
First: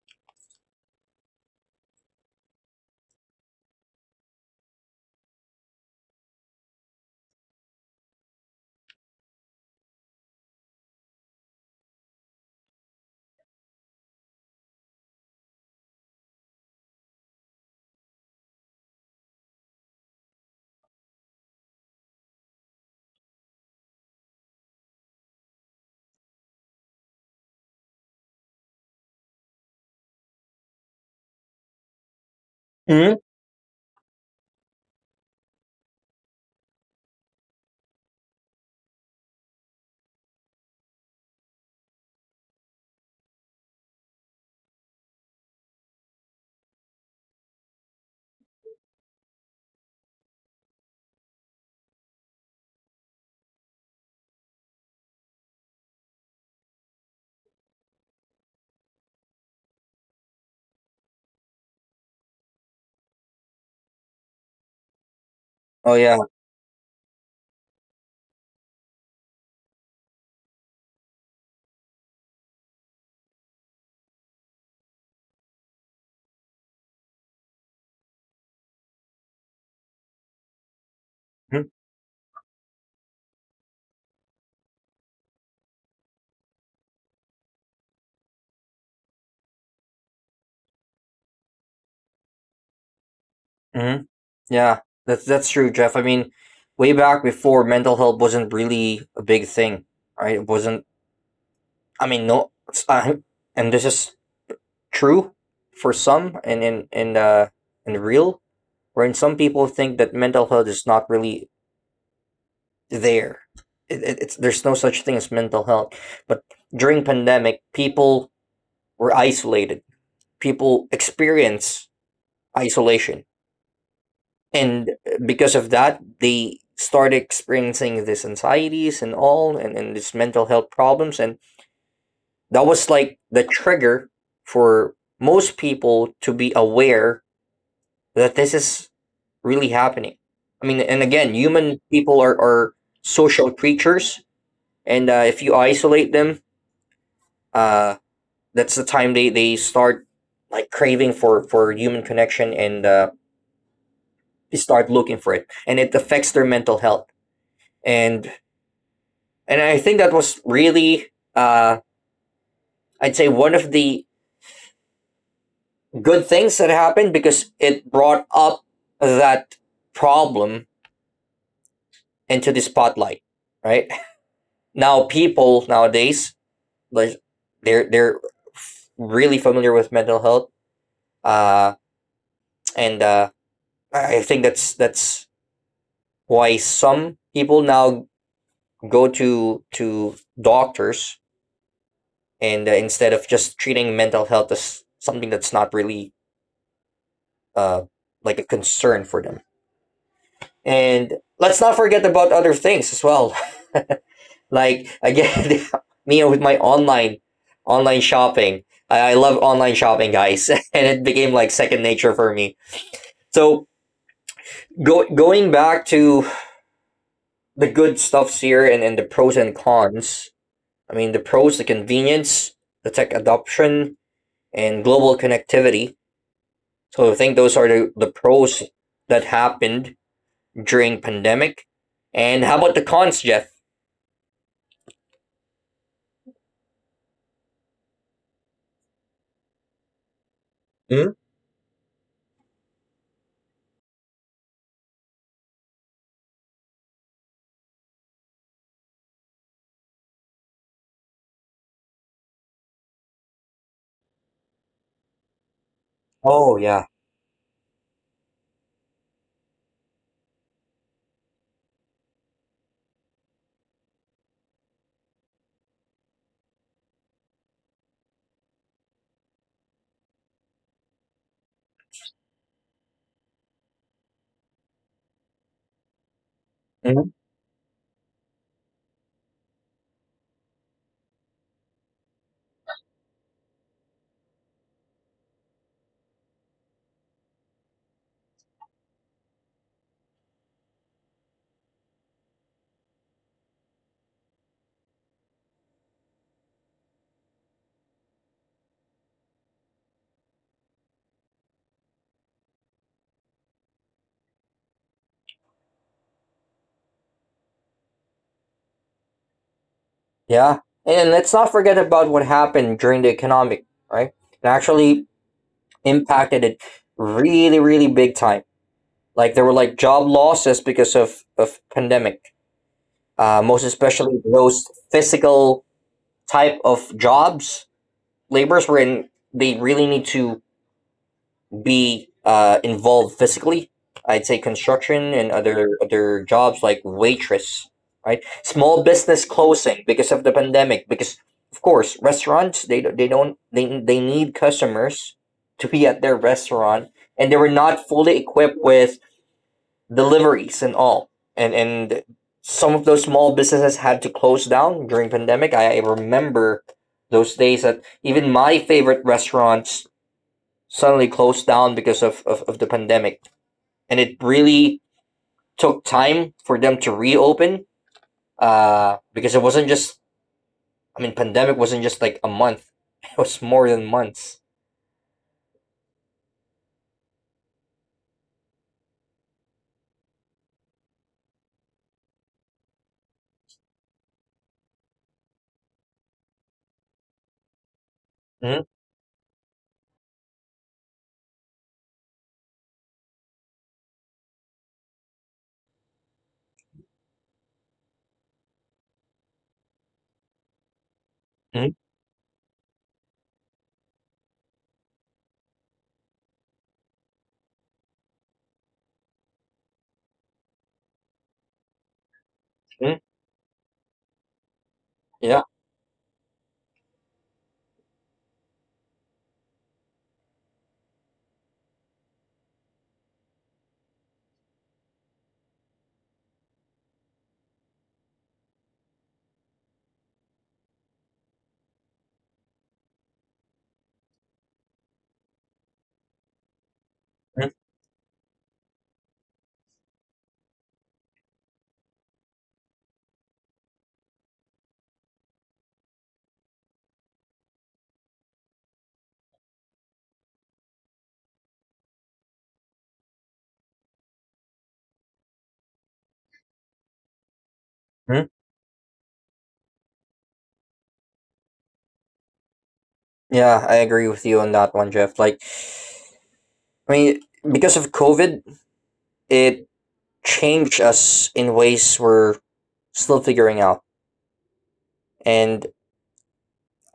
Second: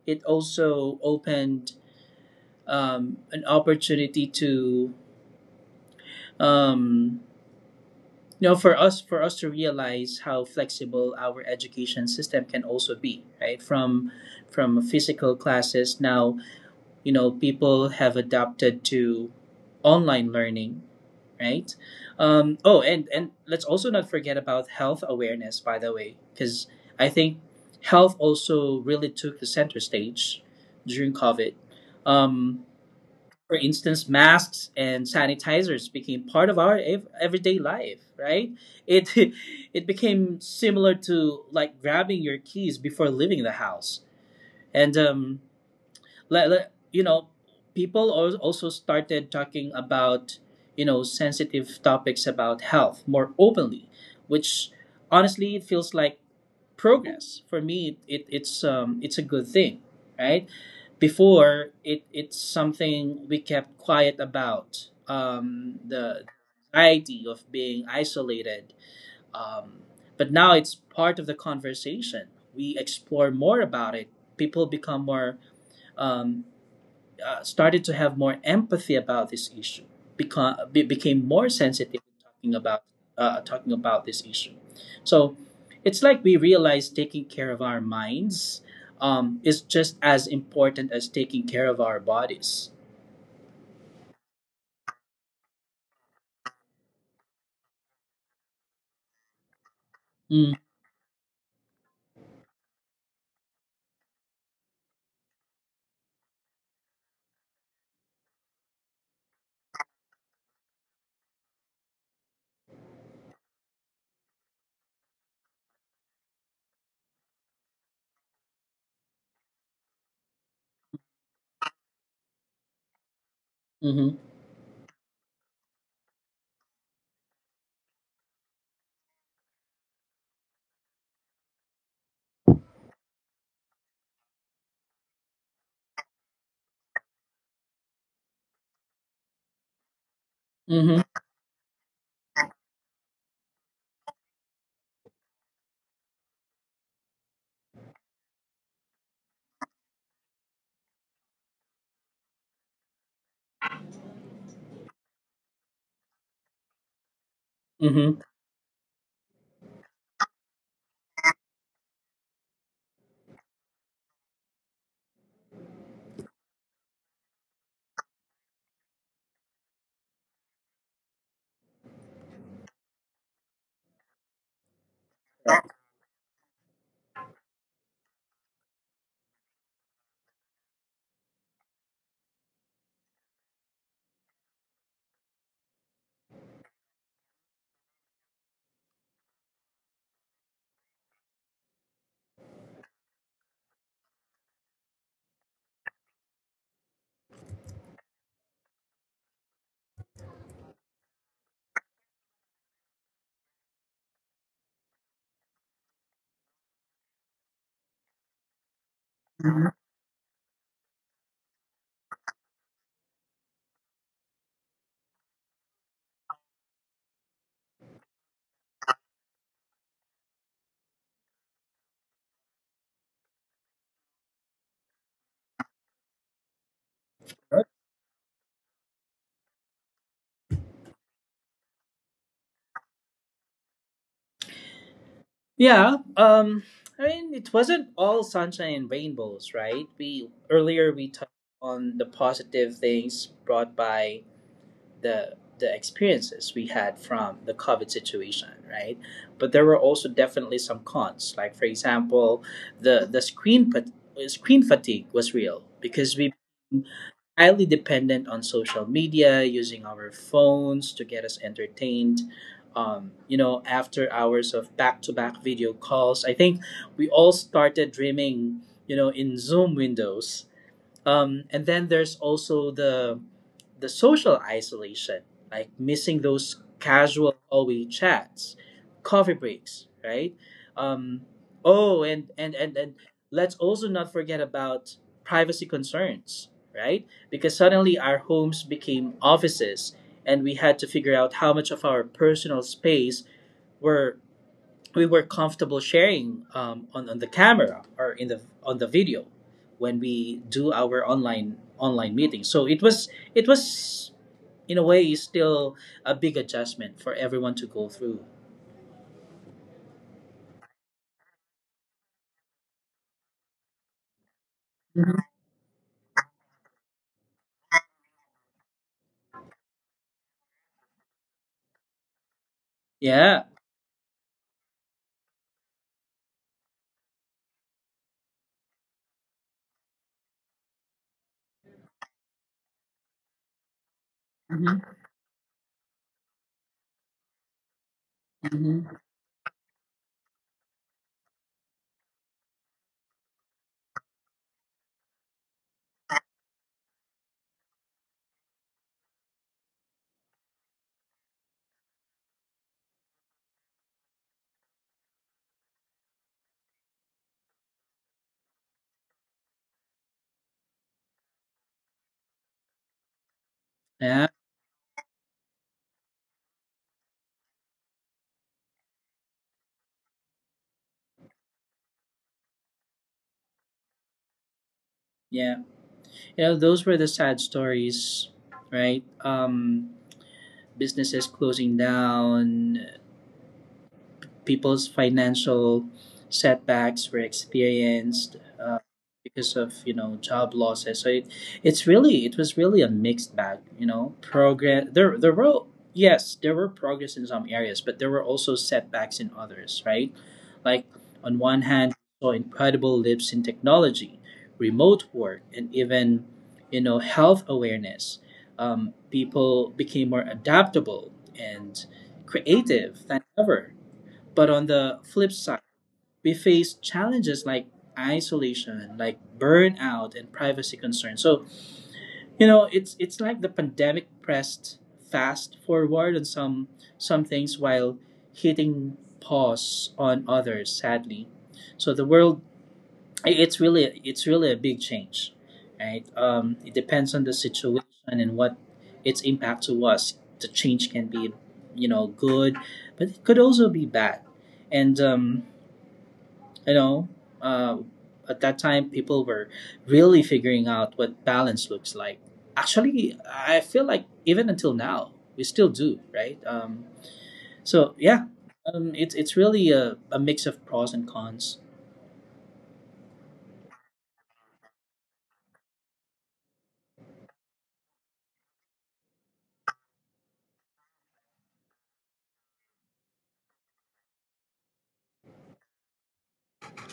It also opened um, an opportunity to, um, you know, for us for us to realize how flexible our education system can also be, right? From from physical classes now, you know, people have adapted to online learning, right? Um, oh, and and let's also not forget about health awareness, by the way, because I think health also really took the center stage during COVID. Um, Mhm. for instance, masks and sanitizers became part of our ev- everyday life, right? It it became similar to like grabbing your keys before leaving the house, and um, let, let you know people al- also started talking about you know sensitive topics about health more openly, which honestly it feels like progress for me. It, it's um it's a good thing, right? Before it it's something we kept quiet about, um Oh yeah. the anxiety of being isolated, um but now it's part of the conversation. We explore more about it. People become more um, uh, started to have more empathy about this issue, become, became more Hmm. sensitive talking about uh, talking about this issue. So it's like we realize taking care of our minds um, is just as important as taking care of our bodies. Hmm. Yeah, that's that's true, Jeff. I mean, way back before, mental health wasn't really a big thing, right? It Mm, wasn't. I mean, no, s- I- and this is true for some, and in in uh in real, wherein some people think that mental health is not really there. It, it, it's there's no such thing as mental health. But during pandemic, people were isolated. People experience isolation, mhm, and uh, because of that, they started experiencing these anxieties and all, and, and these mental health problems, and that was like the trigger for most people to be aware that this is really happening. I mean, mhm, and again, human people are, are social creatures, and uh, if you isolate them, uh, that's the time they, they start like craving for for human connection, and uh, they start looking for it, and it affects their mental health. mhm, and And I think that was really, uh, I'd say, one of the good things that happened, because it brought up that problem into the spotlight, right? Now, people nowadays, like, they're, they're really familiar with mental health. Uh, and uh, I think that's, that's why some people now go to, to doctors, and uh, instead of just treating mental health as something that's not really uh, like a concern for them. And let's not forget about other things as well. Like again, me with my online online shopping. I, I love mhm. online shopping, guys, and it became like second nature for me. So go, going back to the good stuffs here and, and the pros and cons. I mean, the pros, the convenience, the tech adoption, and global connectivity. So I think those are the, the pros that happened during pandemic. And how about the cons, Jeff? Yeah. Um, I mean, it wasn't all sunshine and rainbows, right? We earlier we Hmm? touched on the positive things brought by the the experiences we had from the COVID situation, right? But there were also definitely some cons. Like for example, the the screen fat- screen fatigue was real, because we Oh yeah. became highly dependent on social media, using our phones to get us entertained. Um, you know, after hours of back-to-back video calls, I think we all started dreaming, you know, in Zoom windows, um, and then there's also the the social isolation, like missing those Mhm. casual hallway chats, coffee breaks, right? Um, oh, and and and and let's also not forget about privacy concerns, right? Because suddenly our homes became offices, and we had to figure out how much of our personal space were we were comfortable sharing um, on, on the camera or in the on the video when we do our online online meeting. So it was, it was in a way still a big adjustment for everyone to go through. Yeah. And let's not forget about what happened during the economic, right? It actually impacted it really, really big time. Like there were like job losses because of of pandemic. Uh, Yeah. most especially those physical type of jobs, labors in. They really need to be uh, involved physically. I'd say Hmm. construction and other other jobs like waitress, right? Small Hmm. business closing because of the pandemic. Because of course, restaurants, they don't- they don't they they need customers to be at their restaurant, and they were not fully equipped with deliveries and all. And and some of those small businesses had to close down during pandemic. I, I remember those days that even my favorite restaurants suddenly closed down because of, of, of the pandemic. And it Yeah, really took time for them to reopen uh, because it wasn't just, I mean, pandemic wasn't just like a month, it was more than months. yeah. You know, those were the sad stories, right? Um, businesses closing down, people's financial setbacks were experienced, Mhm, uh, because of you know job losses. So it, it's really, it was really a mixed bag. You know, progress, there there were yes there were progress in some areas, but there were also setbacks in others. Right, like on one mhm, hand, we saw incredible leaps in technology, remote work, and even you know health awareness. Um, people became more adaptable and mhm. creative than ever, but on the flip Yeah. side, we face challenges like isolation, like burnout and privacy concerns. So, you know, it's it's like the pandemic pressed fast forward on some some things while hitting pause on others, sadly. So the world, i- it's really it's really a big change. Right? Um, it depends on the mhm, situation and what its impact to us. The change can be, you know, good, but it could also be bad. And um, you know, um, at that time people were really figuring out what balance looks like. Actually, I feel like even until now we still do, right? Um, so yeah, mhm. um, it's it's really a, a mix of pros and cons. Yeah, I agree with you on that one, Jeff. Like, I mean, because of COVID, it changed us in ways we're still figuring out. And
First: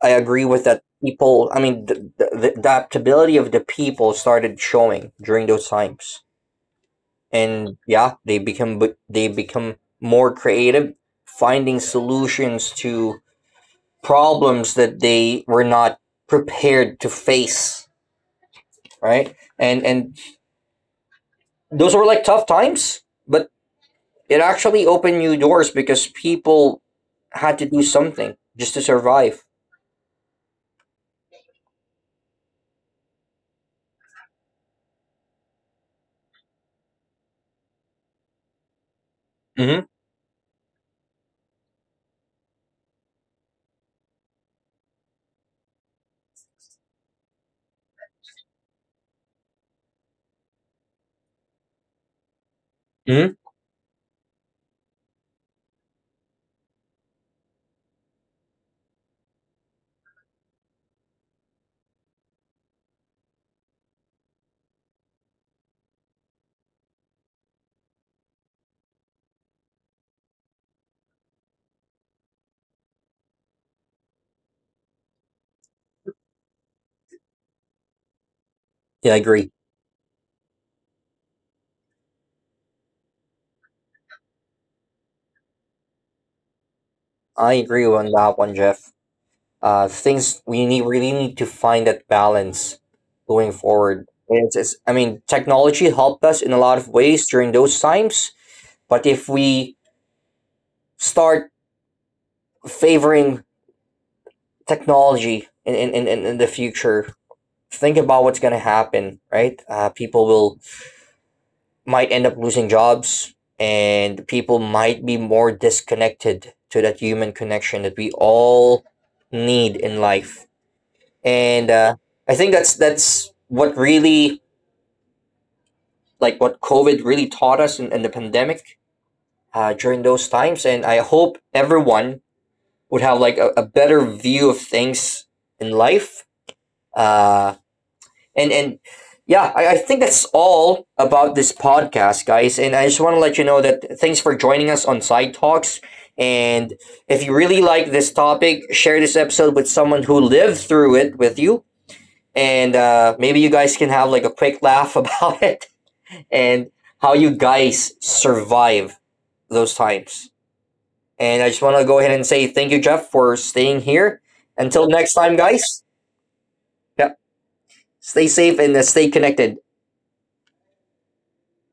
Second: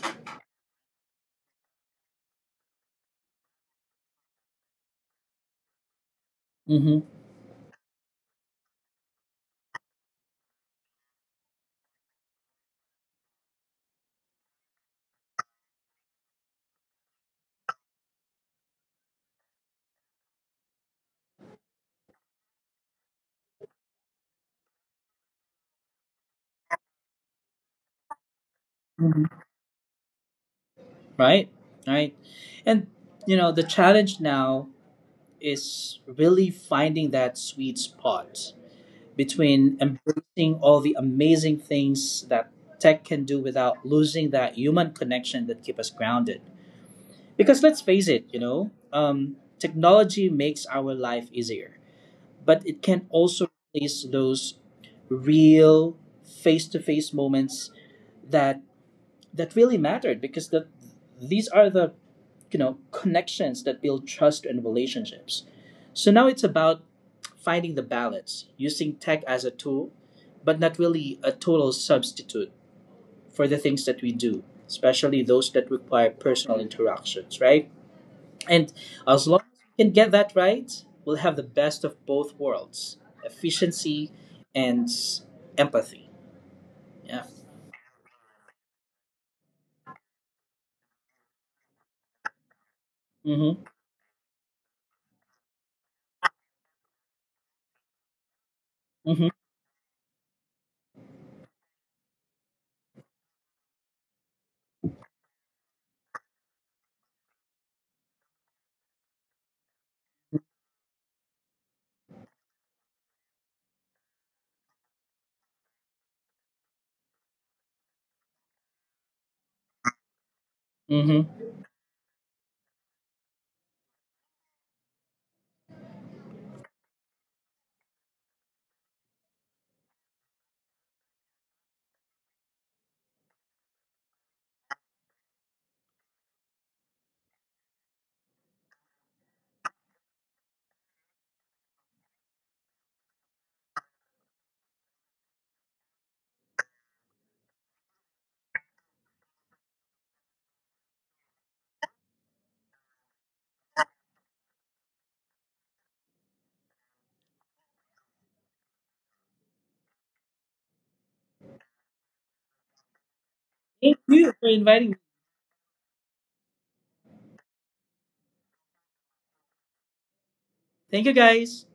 I agree with that. People, I mean, the, the, the adaptability of the people started showing during those times, Mm-hmm. and yeah, they become but they become more creative, finding solutions to problems that they were not prepared to face. Right, and and those were like tough times, but it actually opened new doors because people had to do something just to Mm-hmm. survive. Right, right. And you know the challenge now is really finding that sweet spot between Mm-hmm. embracing all the amazing things that tech can do without losing that human connection that keep us grounded. Because let's face it, you know, um, technology makes our life easier, but it can Mm-hmm. also replace those real face-to-face moments that that really mattered, because the, these are the you know connections that build trust and relationships. So now it's about finding the balance, using tech as a tool, but not really a total substitute for the things that we do, especially those that require personal interactions, right? And Yeah, I as long agree. as we can get that right, we'll have the best of both worlds, efficiency and empathy. Yeah. I agree on that one, Jeff. Uh, things we need, really need to find that balance going Mm-hmm. forward. And it's, it's I mean, technology helped us in a lot of ways during those times, but if Mm-hmm. we start favoring technology in in, in- in, in the future, think about what's going to happen, right. Uh, people will might end up losing jobs, and people might be more disconnected to that human connection that we all need in life. Mm-hmm. And uh, i think that's that's what really, like what COVID really taught us in, in the pandemic uh, during those times. And I hope everyone would have like a, a better view of things in life. Uh, and and Yeah, I, I think that's all about this podcast, guys. And I just want to let you know that thanks for joining us on Side Talks. And if you really like this topic, share this episode with someone who lived through it with you. And uh, maybe you guys can have like a quick laugh about it and how you guys survive those times. And I just want to go ahead and say thank you, Jeff, for staying Thank here. you for Until inviting me. next time, guys. Yeah, stay safe and uh, stay connected. Thank you guys.